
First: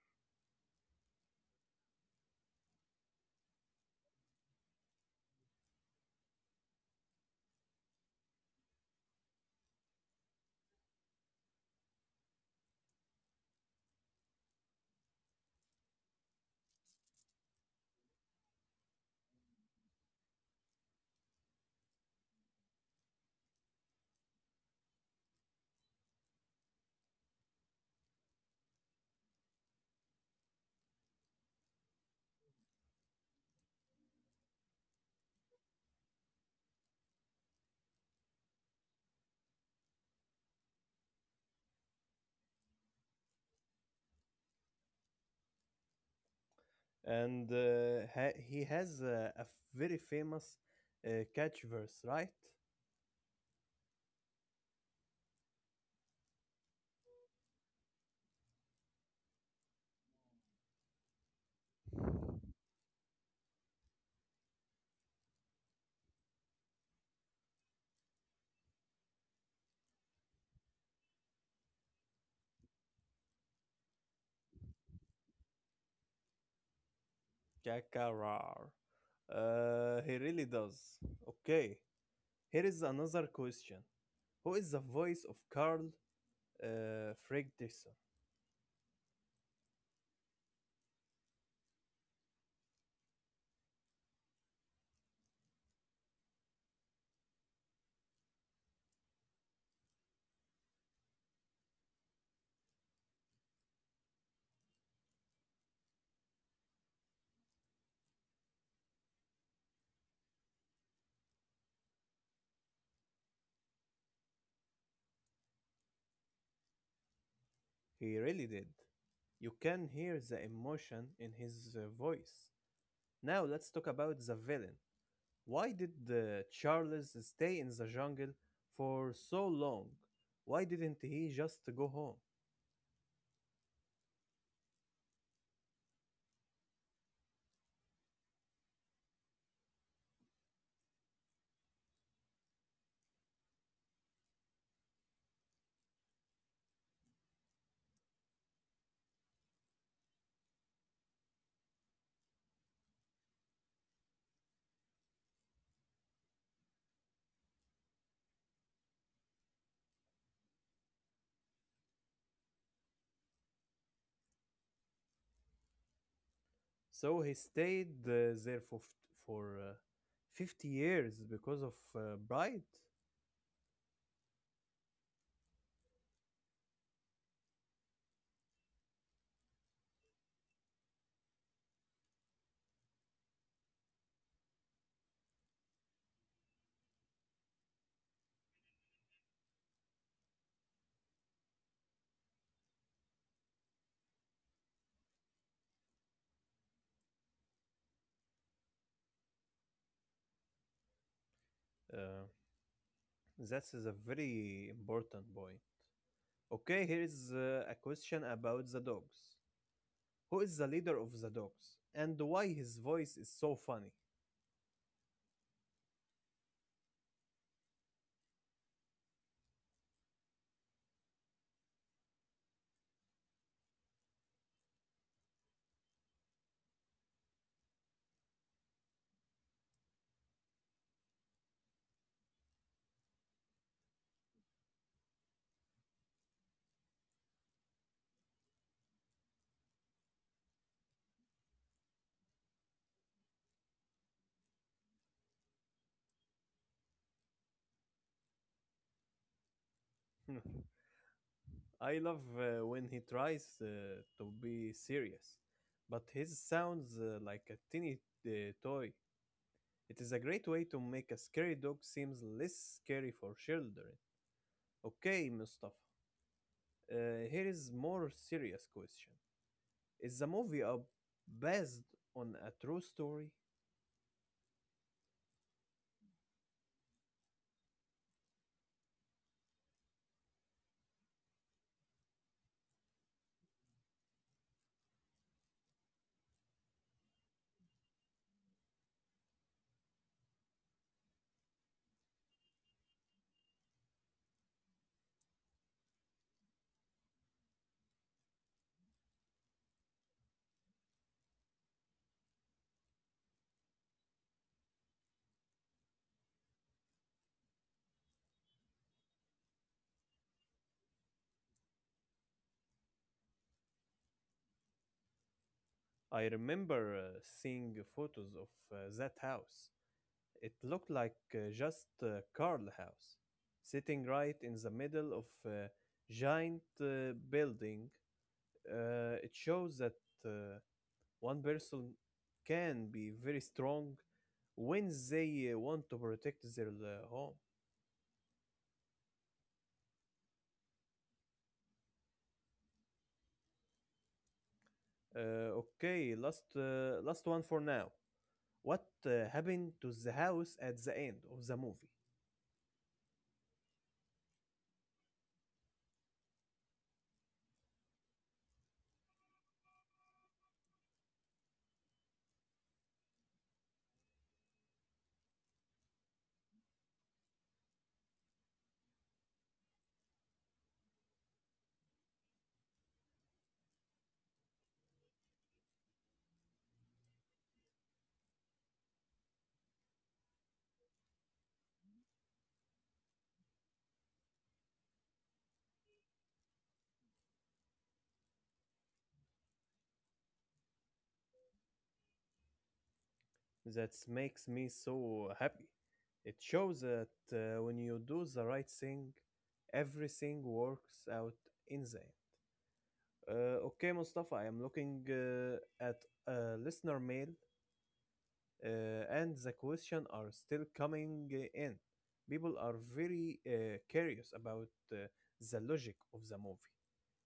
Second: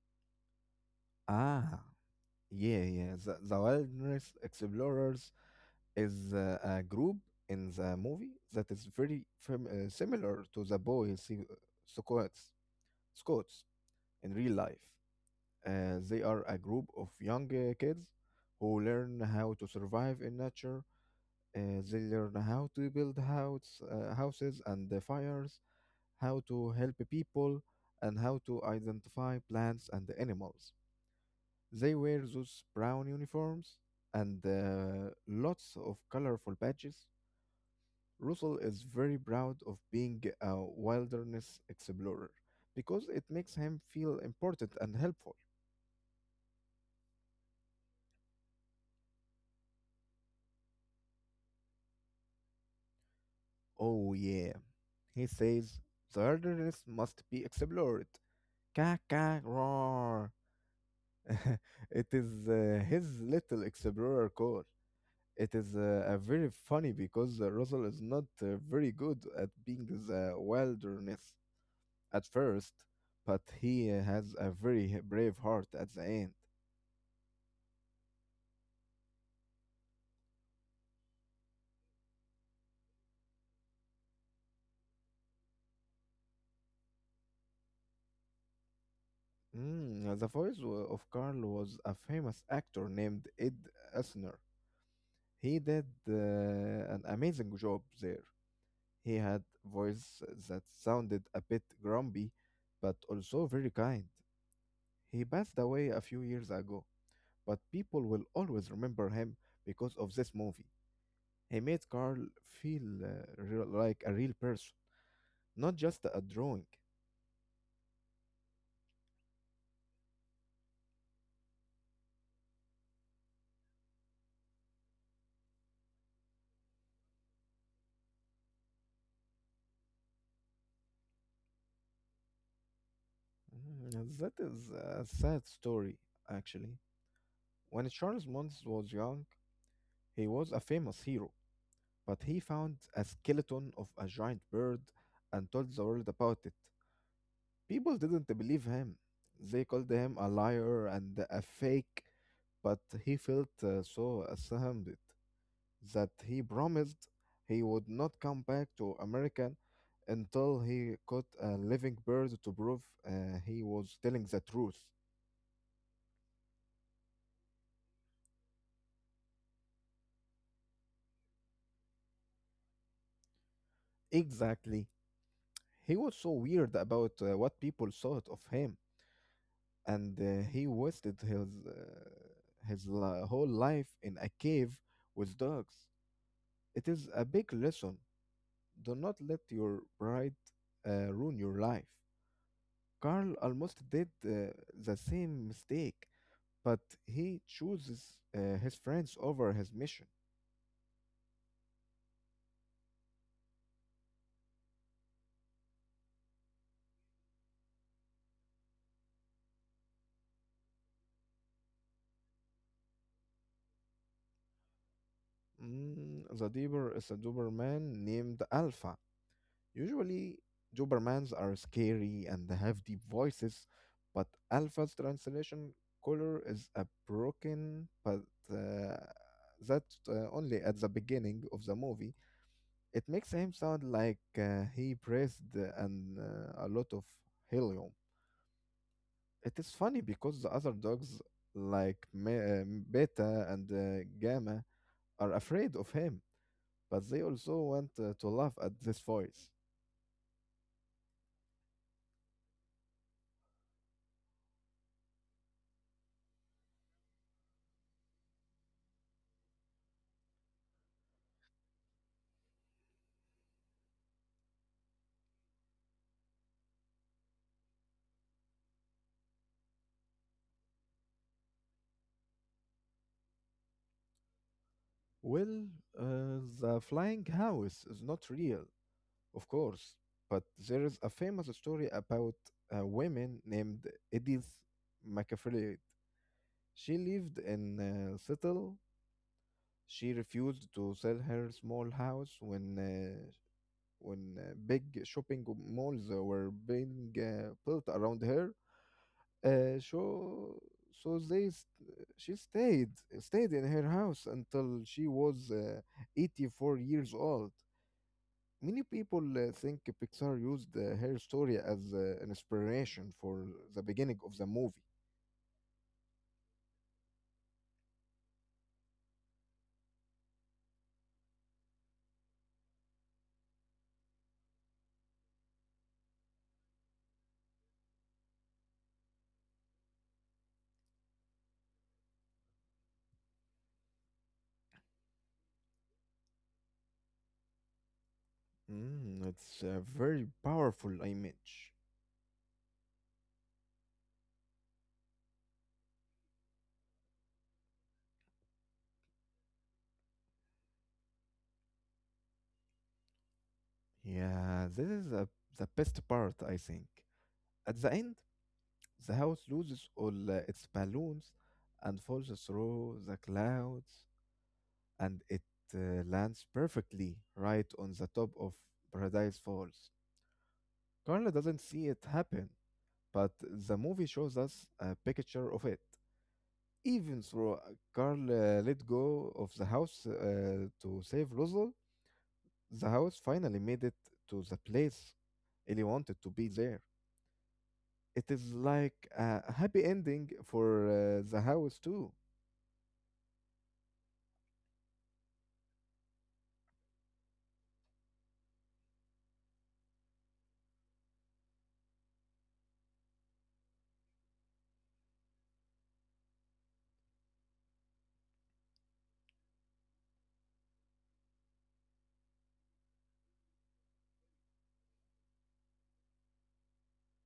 S2: Ah, yeah, yeah. The Wilderness Explorers is a group in the movie that is very similar to the boy Scots, Scots in real life. They are a group of young kids who learn how to survive in nature. They learn how to build houses and fires, how to help people, and how to identify plants and animals. They wear those brown uniforms and lots of colorful badges. Russell is very proud of being a wilderness explorer because it makes him feel important and helpful.
S1: He has a very famous catch verse, right?
S2: Oh, yeah. He says the wilderness must be explored. Ka ka roar. It is his little explorer call. It is a very funny because Russell is not very good at being the wilderness at first, but he has a very brave heart at the end.
S1: Kakarar. He really does. Okay. Here is another question. Who is the voice of Carl Fredrickson?
S2: Mm, the voice of Carl was a famous actor named Ed Asner. He did an amazing job there. He had voice that sounded a bit grumpy, but also very kind. He passed away a few years ago, but people will always remember him because of this movie. He made Carl feel real, like a real person, not just a drawing.
S1: He really did. You can hear the emotion in his voice. Now let's talk about the villain. Why did Charles stay in the jungle for so long? Why didn't he just go home?
S2: Mm, that is a sad story, actually. When Charles Mons was young, he was a famous hero, but he found a skeleton of a giant bird and told the world about it. People didn't believe him. They called him a liar and a fake, but he felt so ashamed that he promised he would not come back to America until he caught a living bird to prove he was telling the truth.
S1: So he stayed there for 50 years because of Bright.
S2: Exactly. He was so weird about what people thought of him, and he wasted his whole life in a cave with dogs. It is a big lesson. Do not let your pride ruin your life. Carl almost did the same mistake, but he chooses his friends over his mission.
S1: Uh, that is a very important boy. Okay, here is a question about the dogs. Who is the leader of the dogs and why his voice is so funny.
S2: Mm, the Deeper is a Doberman named Alpha. Usually, Dobermans are scary and have deep voices, but Alpha's translation color is a broken, but uh, that only at the beginning of the movie. It makes him sound like he breathed and a lot of helium. It is funny because the other dogs, like Beta and Gamma, are afraid of him, but they also want to laugh at this voice.
S1: I love when he tries to be serious, but his sounds like a teeny uh, toy. It is a great way to make a scary dog seems less scary for children. Okay, Mustafa. Here is more serious question. Is the movie based on a true story?
S2: Well, the flying house is not real, of course, but there is a famous story about a woman named Edith McAfee. She lived in Seattle. She refused to sell her small house when big shopping malls were being built around her. Uh, so she stayed in her house until she was 84 years old. Many people think Pixar used her story as an inspiration for the beginning of the movie.
S1: I remember seeing photos of that house. It looked like just Carl House, sitting right in the middle of a giant building. It shows that uh, one person can be very strong when they want to protect their home.
S2: Mm, it's a very powerful image.
S1: Uh, okay, last one for now. What happened to the house at the end of the movie?
S2: Yeah, this is the best part, I think. At the end, the house loses all its balloons and falls through the clouds, and it lands perfectly right on the top of Paradise Falls. Carla doesn't see it happen, but the movie shows us a picture of it. Even though Carl let go of the house to save Rosal, the house finally made it to the place Ellie wanted to be there. It is like a happy ending for the house, too.
S1: That makes me so happy. It shows that when you do the right thing, everything works out in the end. Okay, Mustafa, I am looking at listener mail, and the questions are still coming in. People are very curious about the logic of the movie.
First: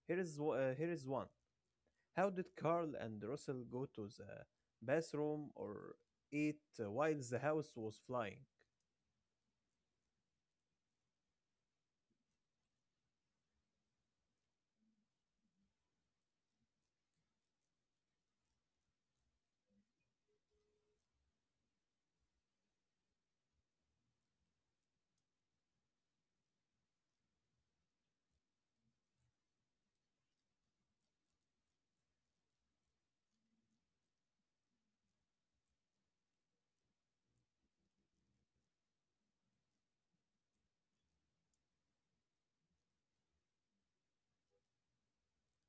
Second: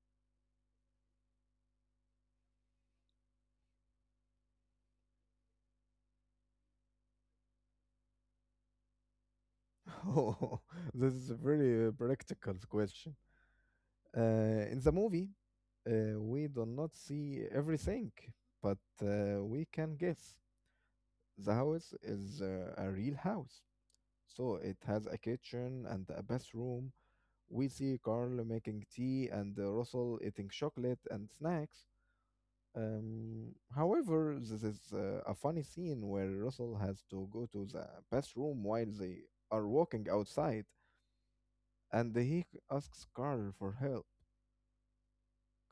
S1: Here is one. How did Carl and Russell go to the bathroom or eat while the house was flying?
S2: Oh, this is a very practical question. In the movie, we do not see everything, but we can guess. The house is a real house, so it has a kitchen and a bathroom. We see Carl making tea and Russell eating chocolate and snacks. However, this is a funny scene where Russell has to go to the bathroom while they are walking outside, and he asks Carl for help.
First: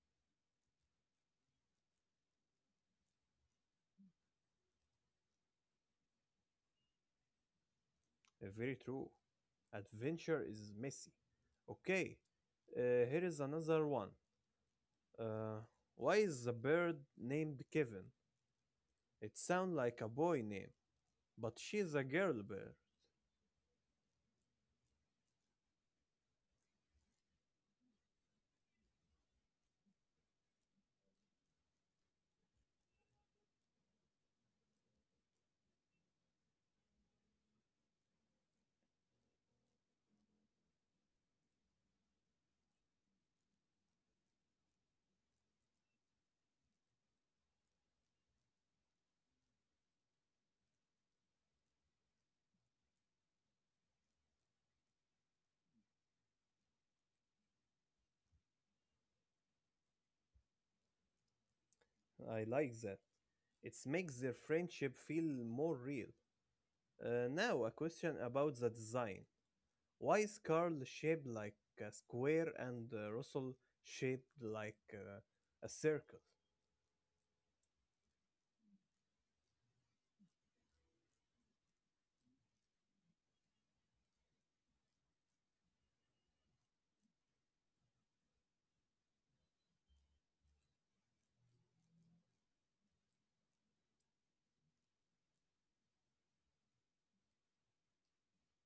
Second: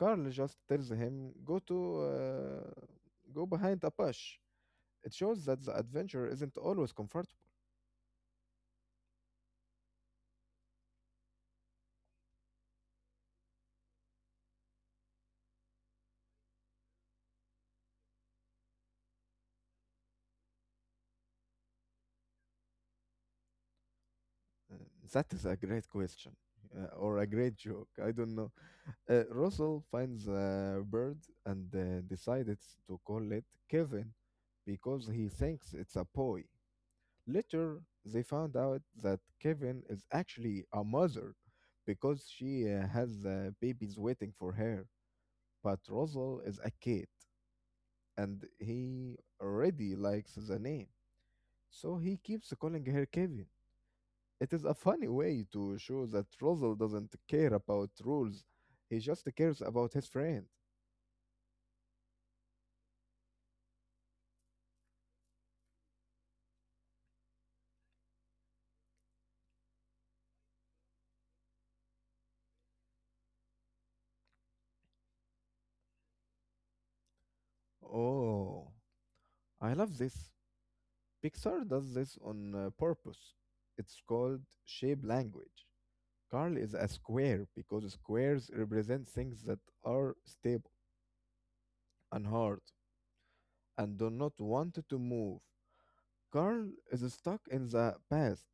S2: Carl just tells him, Go behind a bush." It shows that the adventure isn't always comfortable.
S1: Very true. Adventure is messy. Okay, uh, here is another one. Uh, why is the bird named Kevin? It sounds like a boy name, but she's a girl bird.
S2: Uh, That is a great question or a great joke. I don't know. Russell finds a bird and decides to call it Kevin because he thinks it's a boy. Later, they found out that Kevin is actually a mother because she has babies waiting for her. But Rosal is a kid and he already likes the name. So he keeps calling her Kevin. It is a funny way to show that Russell doesn't care about rules. He just cares about his friend.
S1: I like that. It makes their friendship feel more real. Now, a question about the design. Why is Carl shaped like a square and Russell shaped like a circle?
S2: Oh, I love this. Pixar does this on purpose. It's called shape language. Carl is a square because squares represent things that are stable and hard and do not want to move. Carl is stuck in the past.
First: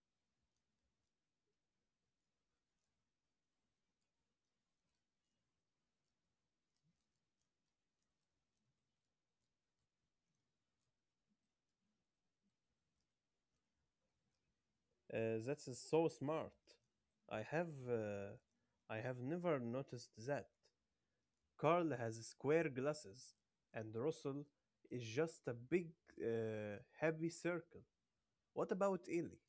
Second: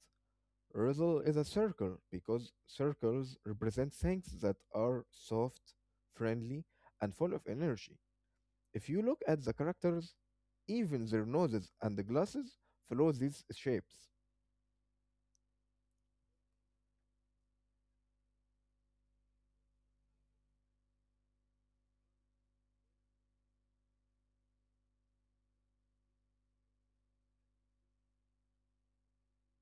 S2: Rizzle is a circle because circles represent things that are soft, friendly, and full of energy. If you look at the characters, even their noses and the glasses follow these shapes.
S1: That's so smart. I have uh, I have never noticed that. Carl has square glasses, and Russell is just a big, happy circle. What about Ellie?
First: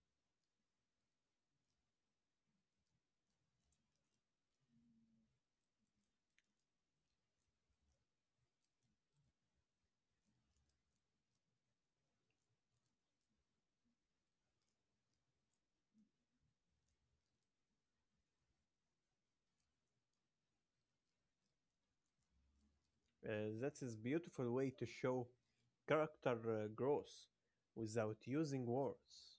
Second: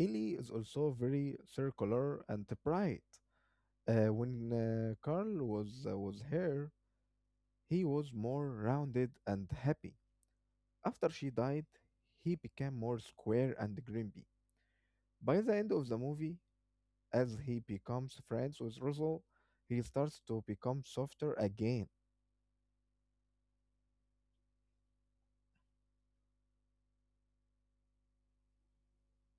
S2: Ellie is also very circular and bright. When Carl was here, he was more rounded and happy. After she died, he became more square and grumpy. By the end of the movie, as he becomes friends with Russell, he starts to become softer again.
S1: That is beautiful way to show character growth without using words.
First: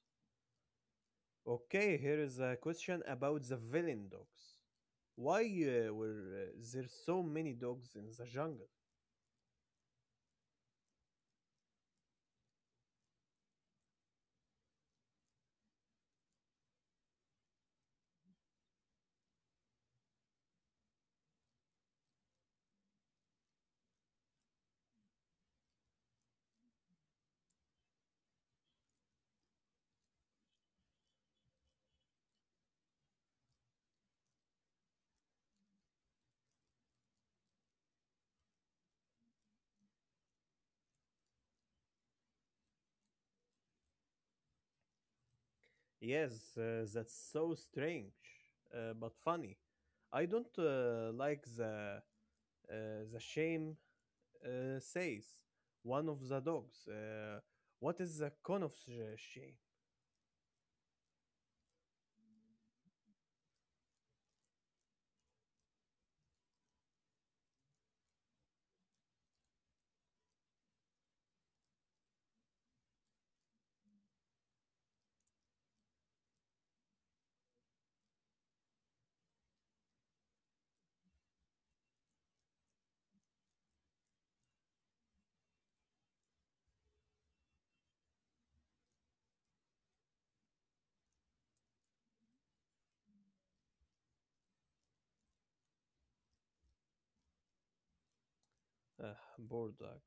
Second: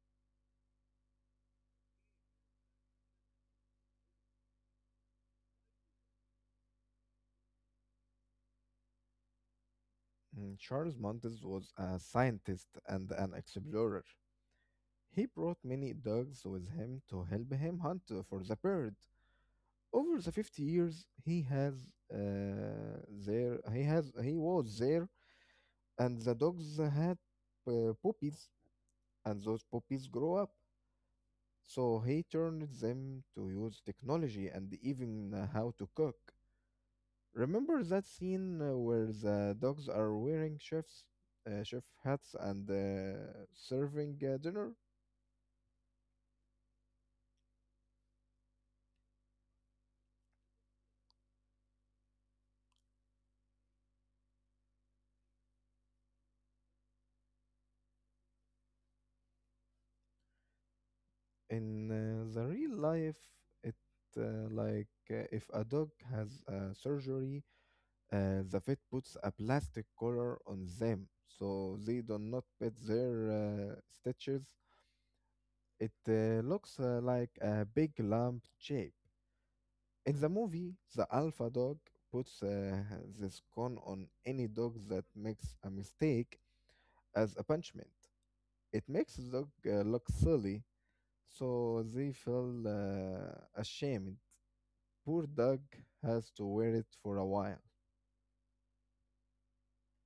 S1: Okay, here is a question about the villain dogs. Why were there so many dogs in the jungle?
S2: Mm, Charles Montes was a scientist and an explorer. He brought many dogs with him to help him hunt for the bird. Over the 50 years, he has there he has he was there, and the dogs had puppies, and those puppies grow up. So he turned them to use technology and even how to cook. Remember that scene where the dogs are wearing chef hats and serving dinner?
S1: Yes, that's so strange, but funny. I don't like uh, the shame says one of the dogs. What is the con of shame?
S2: In the real life, it like if a dog has surgery, the vet puts a plastic collar on them so they do not pet their stitches. It looks like a big lump shape. In the movie, the alpha dog puts this cone on any dog that makes a mistake as a punishment. It makes the dog look silly, so they feel ashamed. Poor dog has to wear it for a while.
S1: Uh, Poor dog.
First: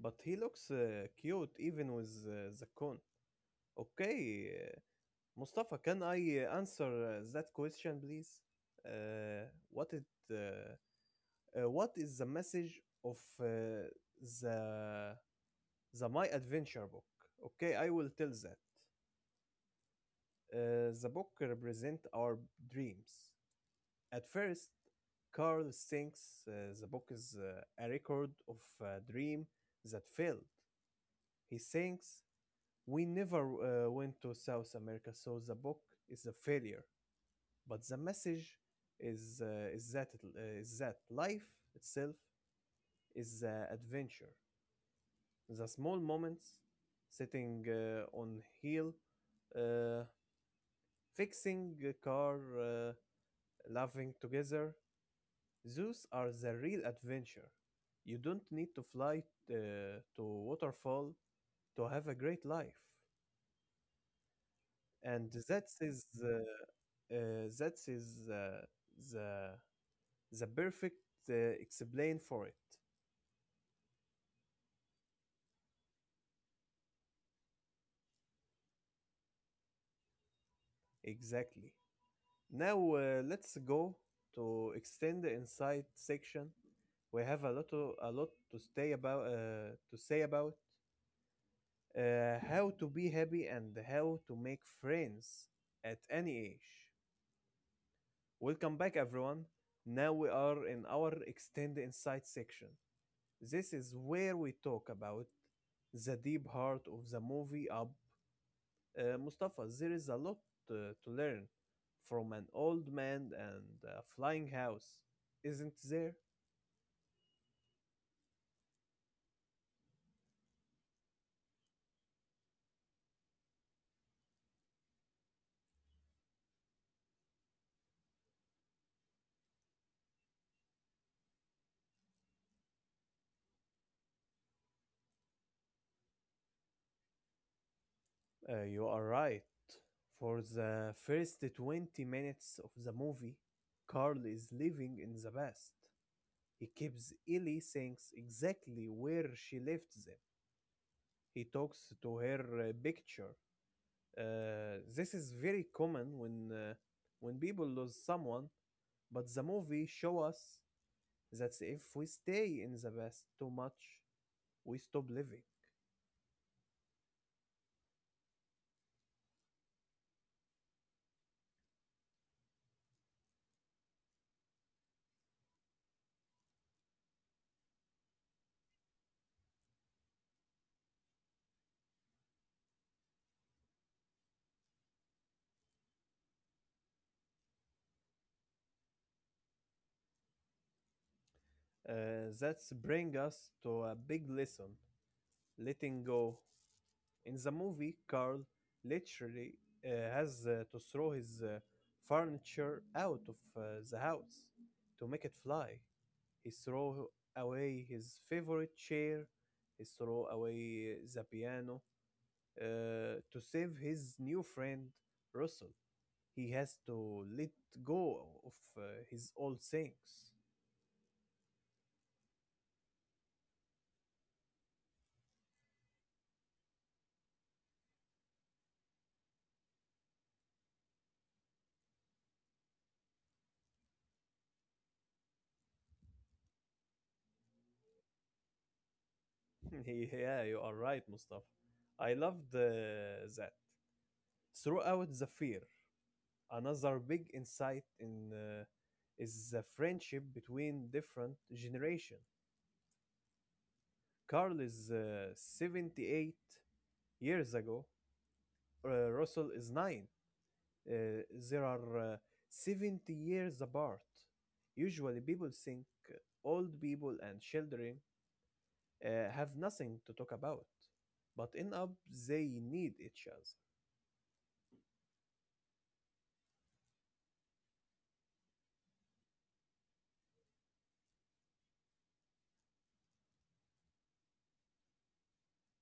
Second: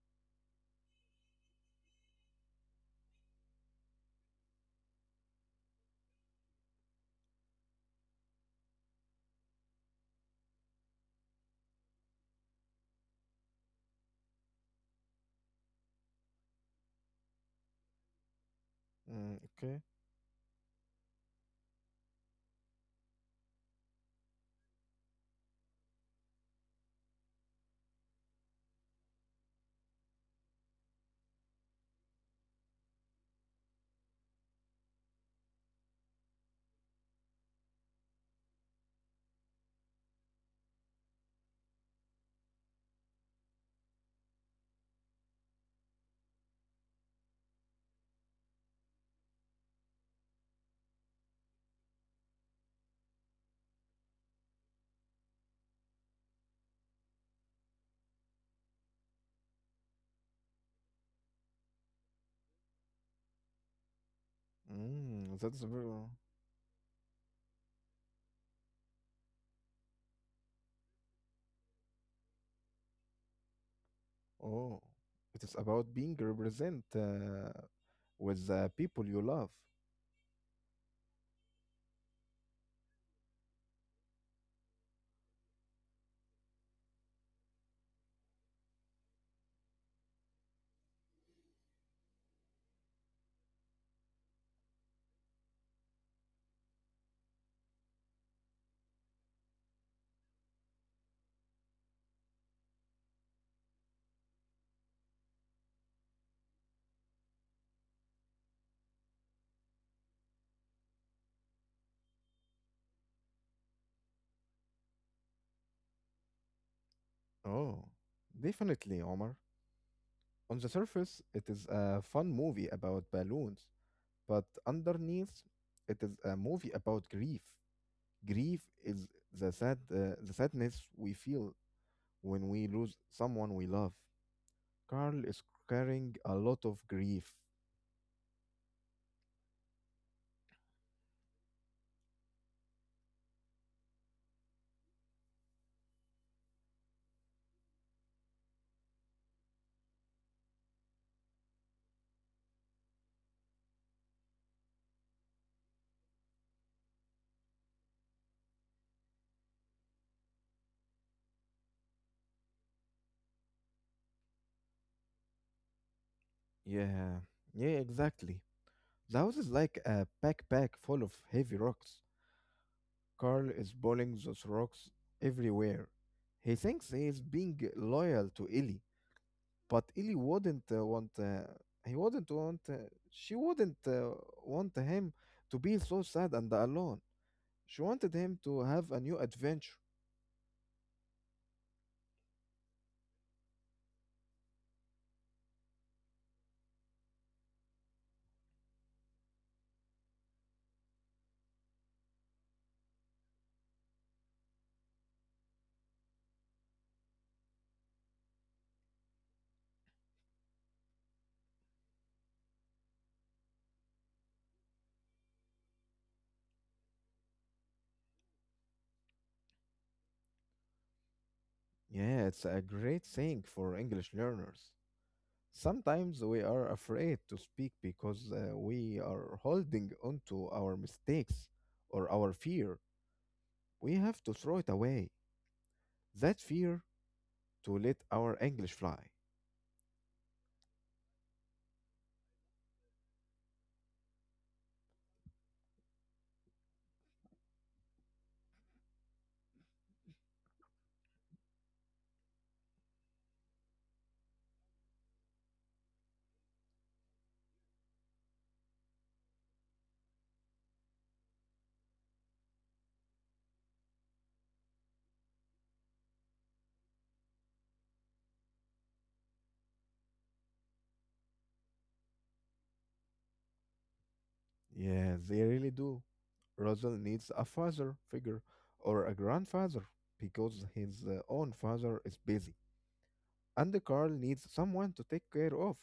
S1: But he looks cute even with the con. Okay, uh, Mustafa, can I answer that question, please? Uh, what it uh, what is the message of the the My Adventure book. Okay, I will tell that.
S2: Mm, okay.
S1: The book represent our dreams. At first, Carl thinks the book is a record of a dream that failed. He thinks we never went to South America, so the book is a failure. But the message is that is that life itself is an adventure. The small moments, sitting on hill, uh, fixing a car, laughing together, those are the real adventure. You don't need to fly to waterfall to have a great life. And
S2: Mm, that's
S1: that
S2: very.
S1: is uh, uh, that is uh, the perfect uh, explain for it.
S2: Oh, it is about being represent with the people you love.
S1: Exactly. Now let's go to extend the inside section. We have a lot to, A lot to stay about to say about how to be happy and how to make friends at any age. Welcome back, everyone. Now we are in our Extend Insight section. This is where we talk about the deep heart of the movie Up. Mustafa, there is a lot to learn from an old man and a flying house, isn't there?
S2: Oh, definitely, Omar. On the surface, it is a fun movie about balloons, but underneath, it is a movie about grief. Grief is the sadness we feel when we lose someone we love. Carl is carrying a lot of grief.
S1: You are right. For the first 20 minutes of the movie, Carl is living in the past. He keeps Ellie things exactly where she left them. He talks to her picture. This is very common when people lose someone, but the movie show us that if we stay in the past too much, we stop living.
S2: Yeah, yeah, exactly. The house is like a backpack full of heavy rocks. Carl is pulling those rocks everywhere. He thinks he is being loyal to Ellie, but Ellie wouldn't want he wouldn't want she wouldn't want him to be so sad and alone. She wanted him to have a new adventure.
S1: That's bring us to a big lesson: letting go. In the movie, Carl literally uh, has to throw his furniture out of the house to make it fly. He threw away his favorite chair, he threw away the piano to save his new friend Russell. He has to let go of his old things.
S2: Yeah, it's a great thing for English learners. Sometimes we are afraid to speak because we are holding onto our mistakes or our fear. We have to throw it away. That fear to let our English fly.
S1: Yeah, you are right, Mustafa. I loved that. Throughout the fear, another big insight in is the friendship between different generations. Carl is 78 years ago, Russell is nine. Uh, there are 70 years apart. Usually, people think old people and children have nothing to talk about, but end up they need each other.
S2: Yeah, they really do. Russell needs a father figure or a grandfather because his own father is busy. And Carl needs someone to take care of.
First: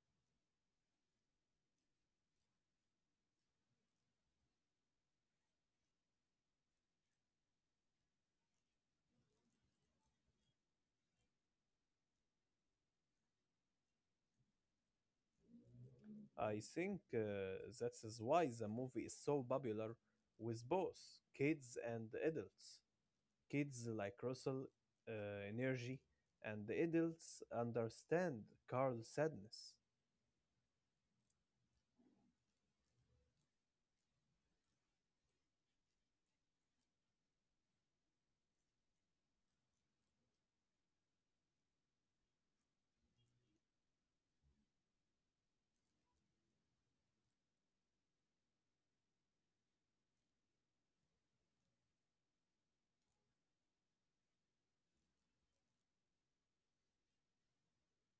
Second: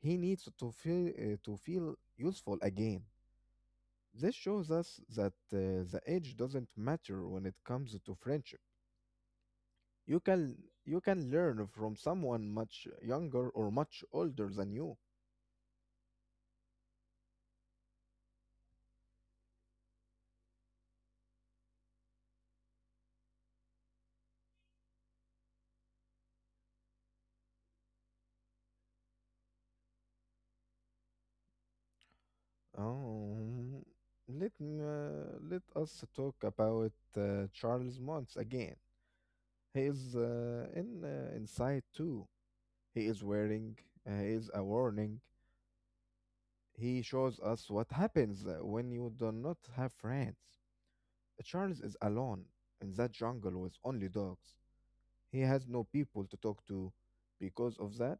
S2: He needs to feel useful again. This shows us that the age doesn't matter when it comes to friendship. You can you can learn from someone much younger or much older than you.
S1: I think that is why the movie is so popular with both kids and adults. Kids like Russell uh, energy, and the adults understand Carl's sadness.
S2: Um, Let us talk about Charles Mons again. He is in inside too. He is wearing. He is a warning. He shows us what happens when you do not have friends. Charles is alone in that jungle with only dogs. He has no people to talk to. Because of that,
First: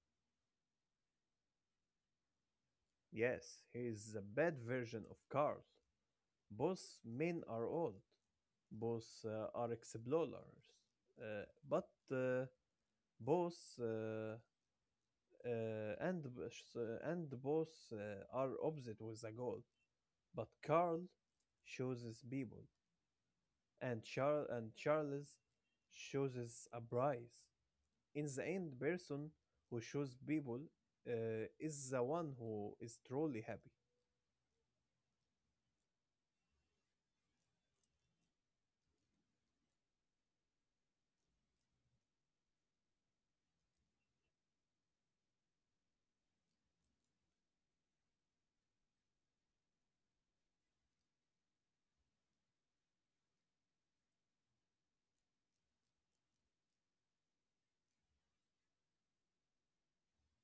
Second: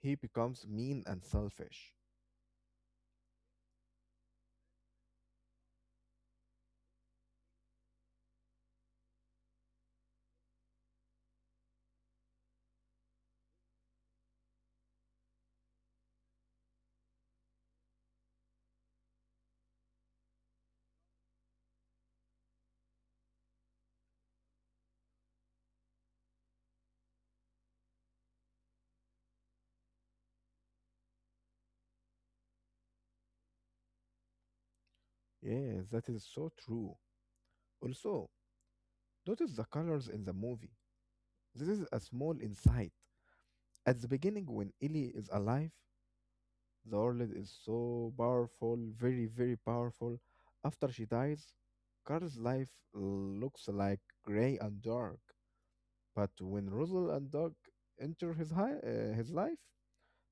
S2: he becomes mean and selfish.
S1: Yes, he is a bad version of Carl. Both men are old, both are explorers, but both and b- s- and both are opposite with a goal. But Carl chooses people, and Charles chooses a prize. In the end person who shows people is the one who is truly happy.
S2: Yes, that is so true. Also, notice the colors in the movie. This is a small insight. At the beginning, when Ellie is alive, the world is so powerful, very, very powerful. After she dies, Carl's life looks like gray and dark. But when Rosal and Doug enter his life,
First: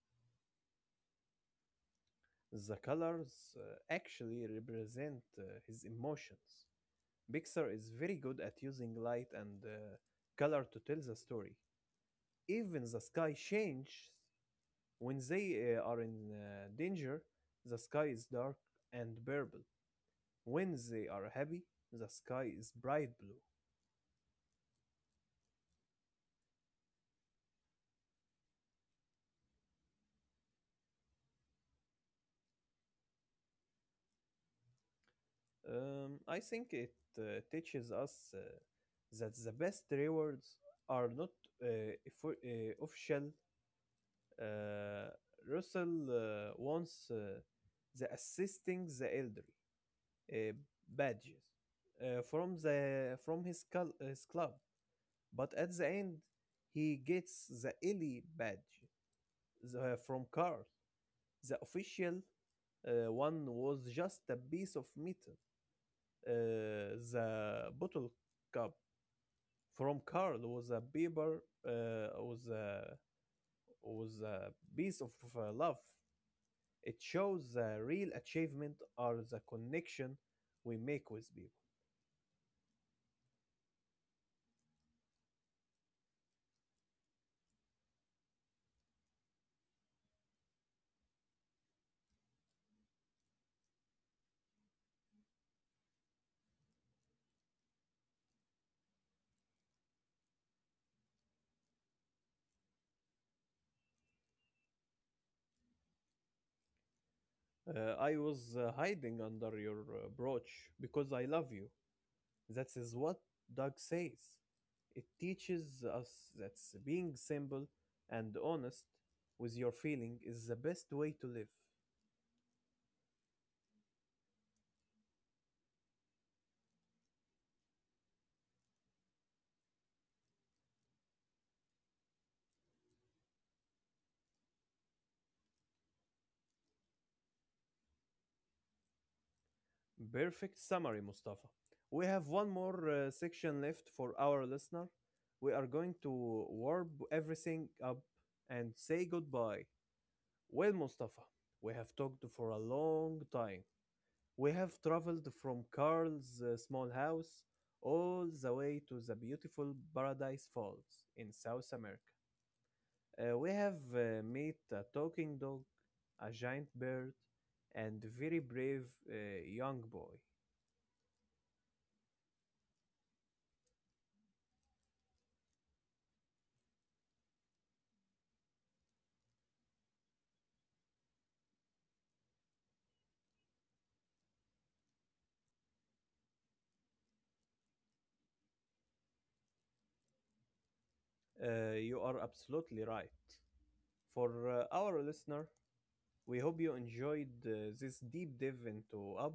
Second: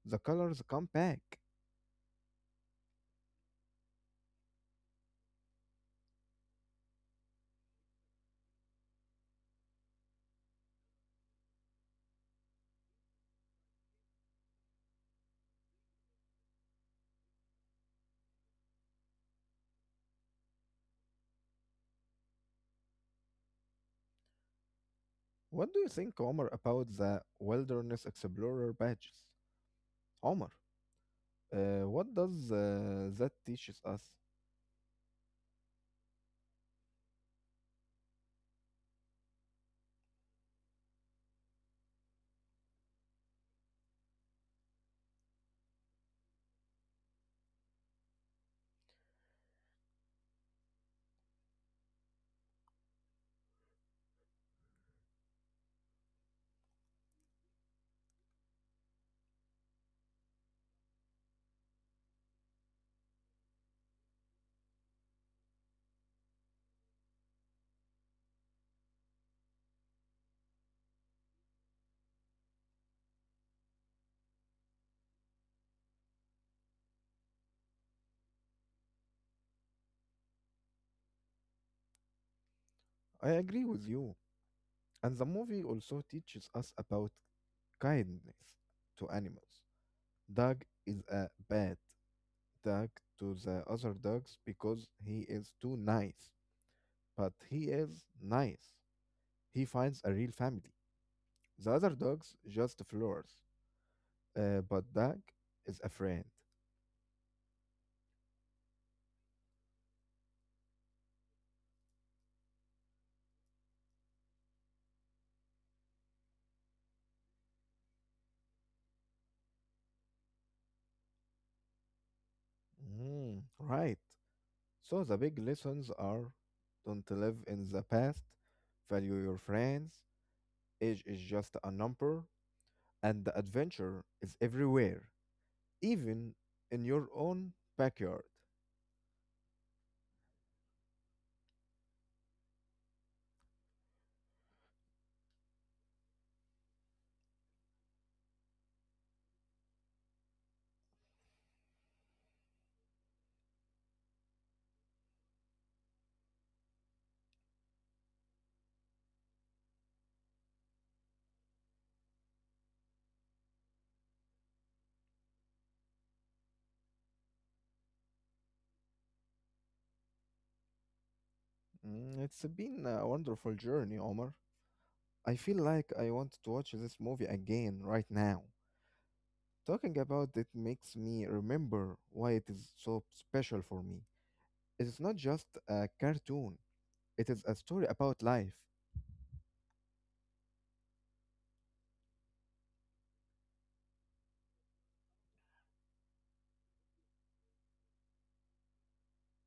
S2: the colors come back.
S1: The colors uh, actually represent his emotions. Pixar is very good at using light and color to tell the story. Even the sky changes when they are in danger. The sky is dark and purple. When they are happy, the sky is bright blue.
S2: What do you think, Omar, about the Wilderness Explorer badges? Omar, what does that teaches us?
S1: I think it teaches us that the best rewards are not uh, official. Uh, Russell wants the assisting the elderly uh, badges from his, his club, but at the end he gets the Ellie badge, from Carl. The official one was just a piece of metal. uh, the bottle cup from Carl was a paper uh, was a was a piece of love. It shows the real achievement or the connection we make with people.
S2: I agree with you. And the movie also teaches us about kindness to animals. Doug is a bad, tag to the other dogs because he is too nice. But he is nice. He finds a real family. The other dogs just floors. But Dag is a friend.
S1: I was hiding under your brooch because I love you. That is what Doug says. It teaches us that being simple and honest with your feeling is the best way to live.
S2: Mm, right. So the big lessons are don't live in the past, value your friends, age is just a number, and the adventure is everywhere, even in your own backyard.
S1: Perfect summary, Mustafa. We have one more section left for our listener. We are going to warp everything up and say goodbye. Well, Mustafa, we have talked for a long time. We have traveled from Carl's small house all the way to the beautiful Paradise Falls in South America. We have met a talking dog, a giant bird, and a very brave young boy.
S2: Mm, it's been a wonderful journey, Omar. I feel like I want to watch this movie again right now. Talking about it makes me remember why it is so special for me. It is not just a cartoon, it is a story about life.
S1: You are absolutely right. For our listener, we hope you enjoyed this deep dive into Up.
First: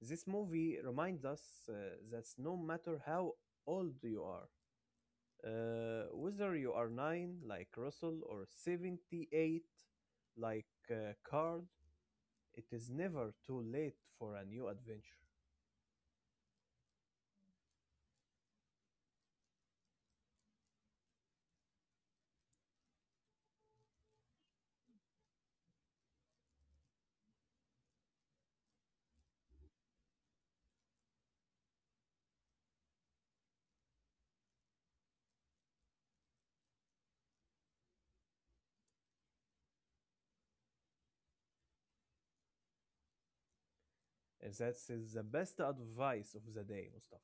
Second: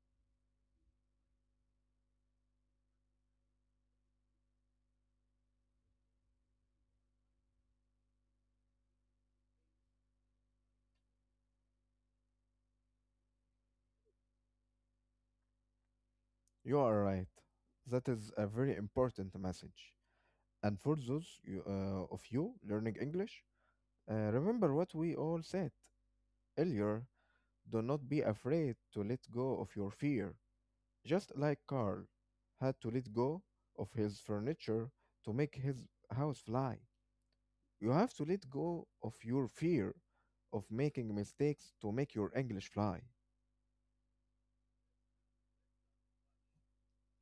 S1: This movie reminds us that no matter how old you are, whether you are 9 like Russell or 78 like Card, it is never too late for a new adventure.
S2: You are right. That is a very important message. And for of you learning English, remember what we all said earlier. Do not be afraid to let go of your fear, just like Carl had to let go of his furniture to make his house fly. You have to let go of your fear of making mistakes to make your English fly.
S1: That is the best advice of the day, Mustafa.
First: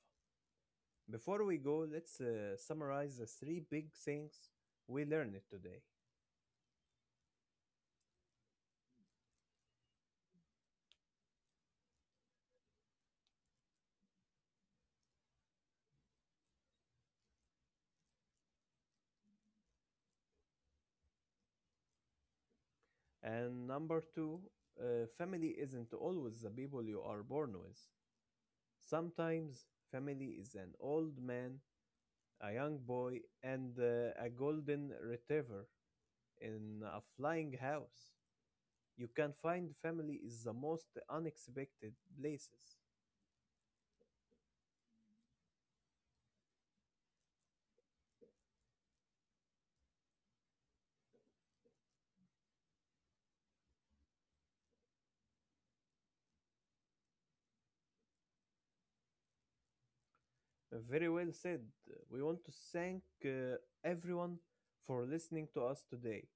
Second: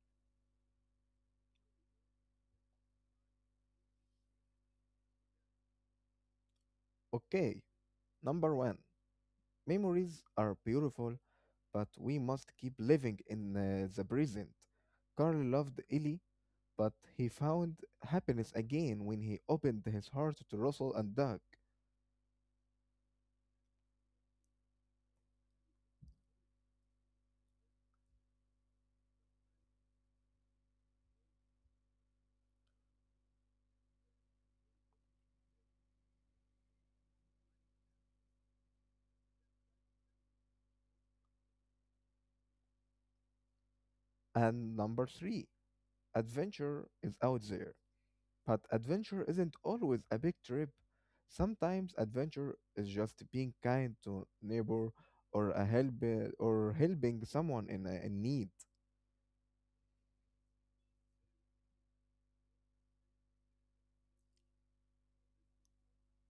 S1: Before we go, let's summarize the three big things we learned today.
S2: Okay, number one, memories are beautiful, but we must keep living in the present. Carl loved Ellie, but he found happiness again when he opened his heart to Russell and Doug.
S1: And number two, family isn't always the people you are born with. Sometimes family is an old man, a young boy, and a golden retriever in a flying house. You can find family is the most unexpected places.
S2: And number three, adventure is out there, but adventure isn't always a big trip. Sometimes adventure is just being kind to neighbor or a help or helping someone in, a, in need.
S1: Very well said. We want to thank everyone for listening to us today.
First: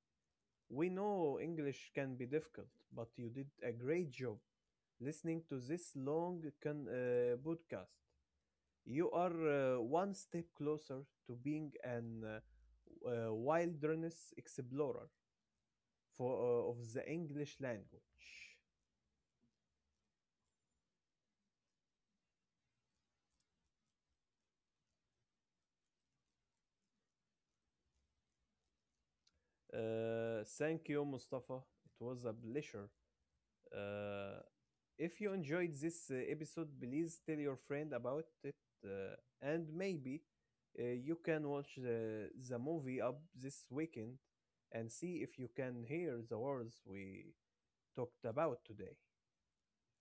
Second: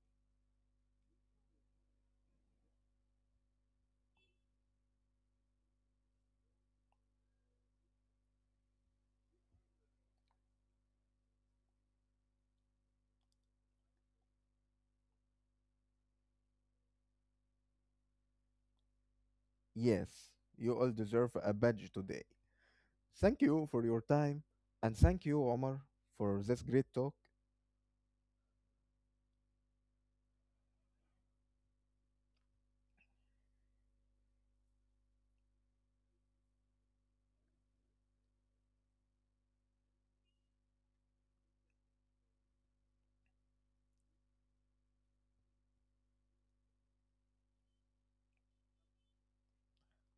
S1: We know English can be difficult, but you did a great job listening to this long podcast. You are one step closer to being an wilderness explorer for of the English language.
S2: Yes, you all deserve a badge today. Thank you for your time and thank you, Omar, for this great talk.
S1: Thank you, Mustafa. It was a pleasure. Uh, if you enjoyed this episode, please tell your friend about it, uh, and maybe you can watch the movie up this weekend and see if you can hear the words we talked about today.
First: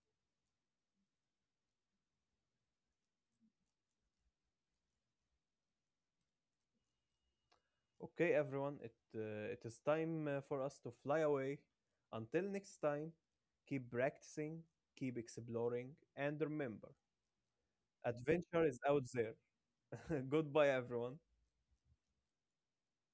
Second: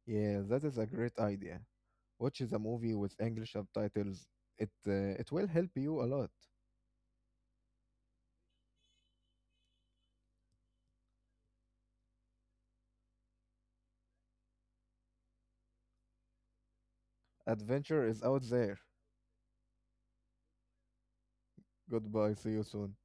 S2: Yeah, that is a great idea. Watch the movie with English subtitles. It will help you a lot.
S1: Okay, everyone, it is time for us to fly away. Until next time, keep practicing, keep exploring, and remember
S2: Adventure is out
S1: adventure is
S2: there.
S1: out there. Goodbye, everyone.
S2: Goodbye. See you soon.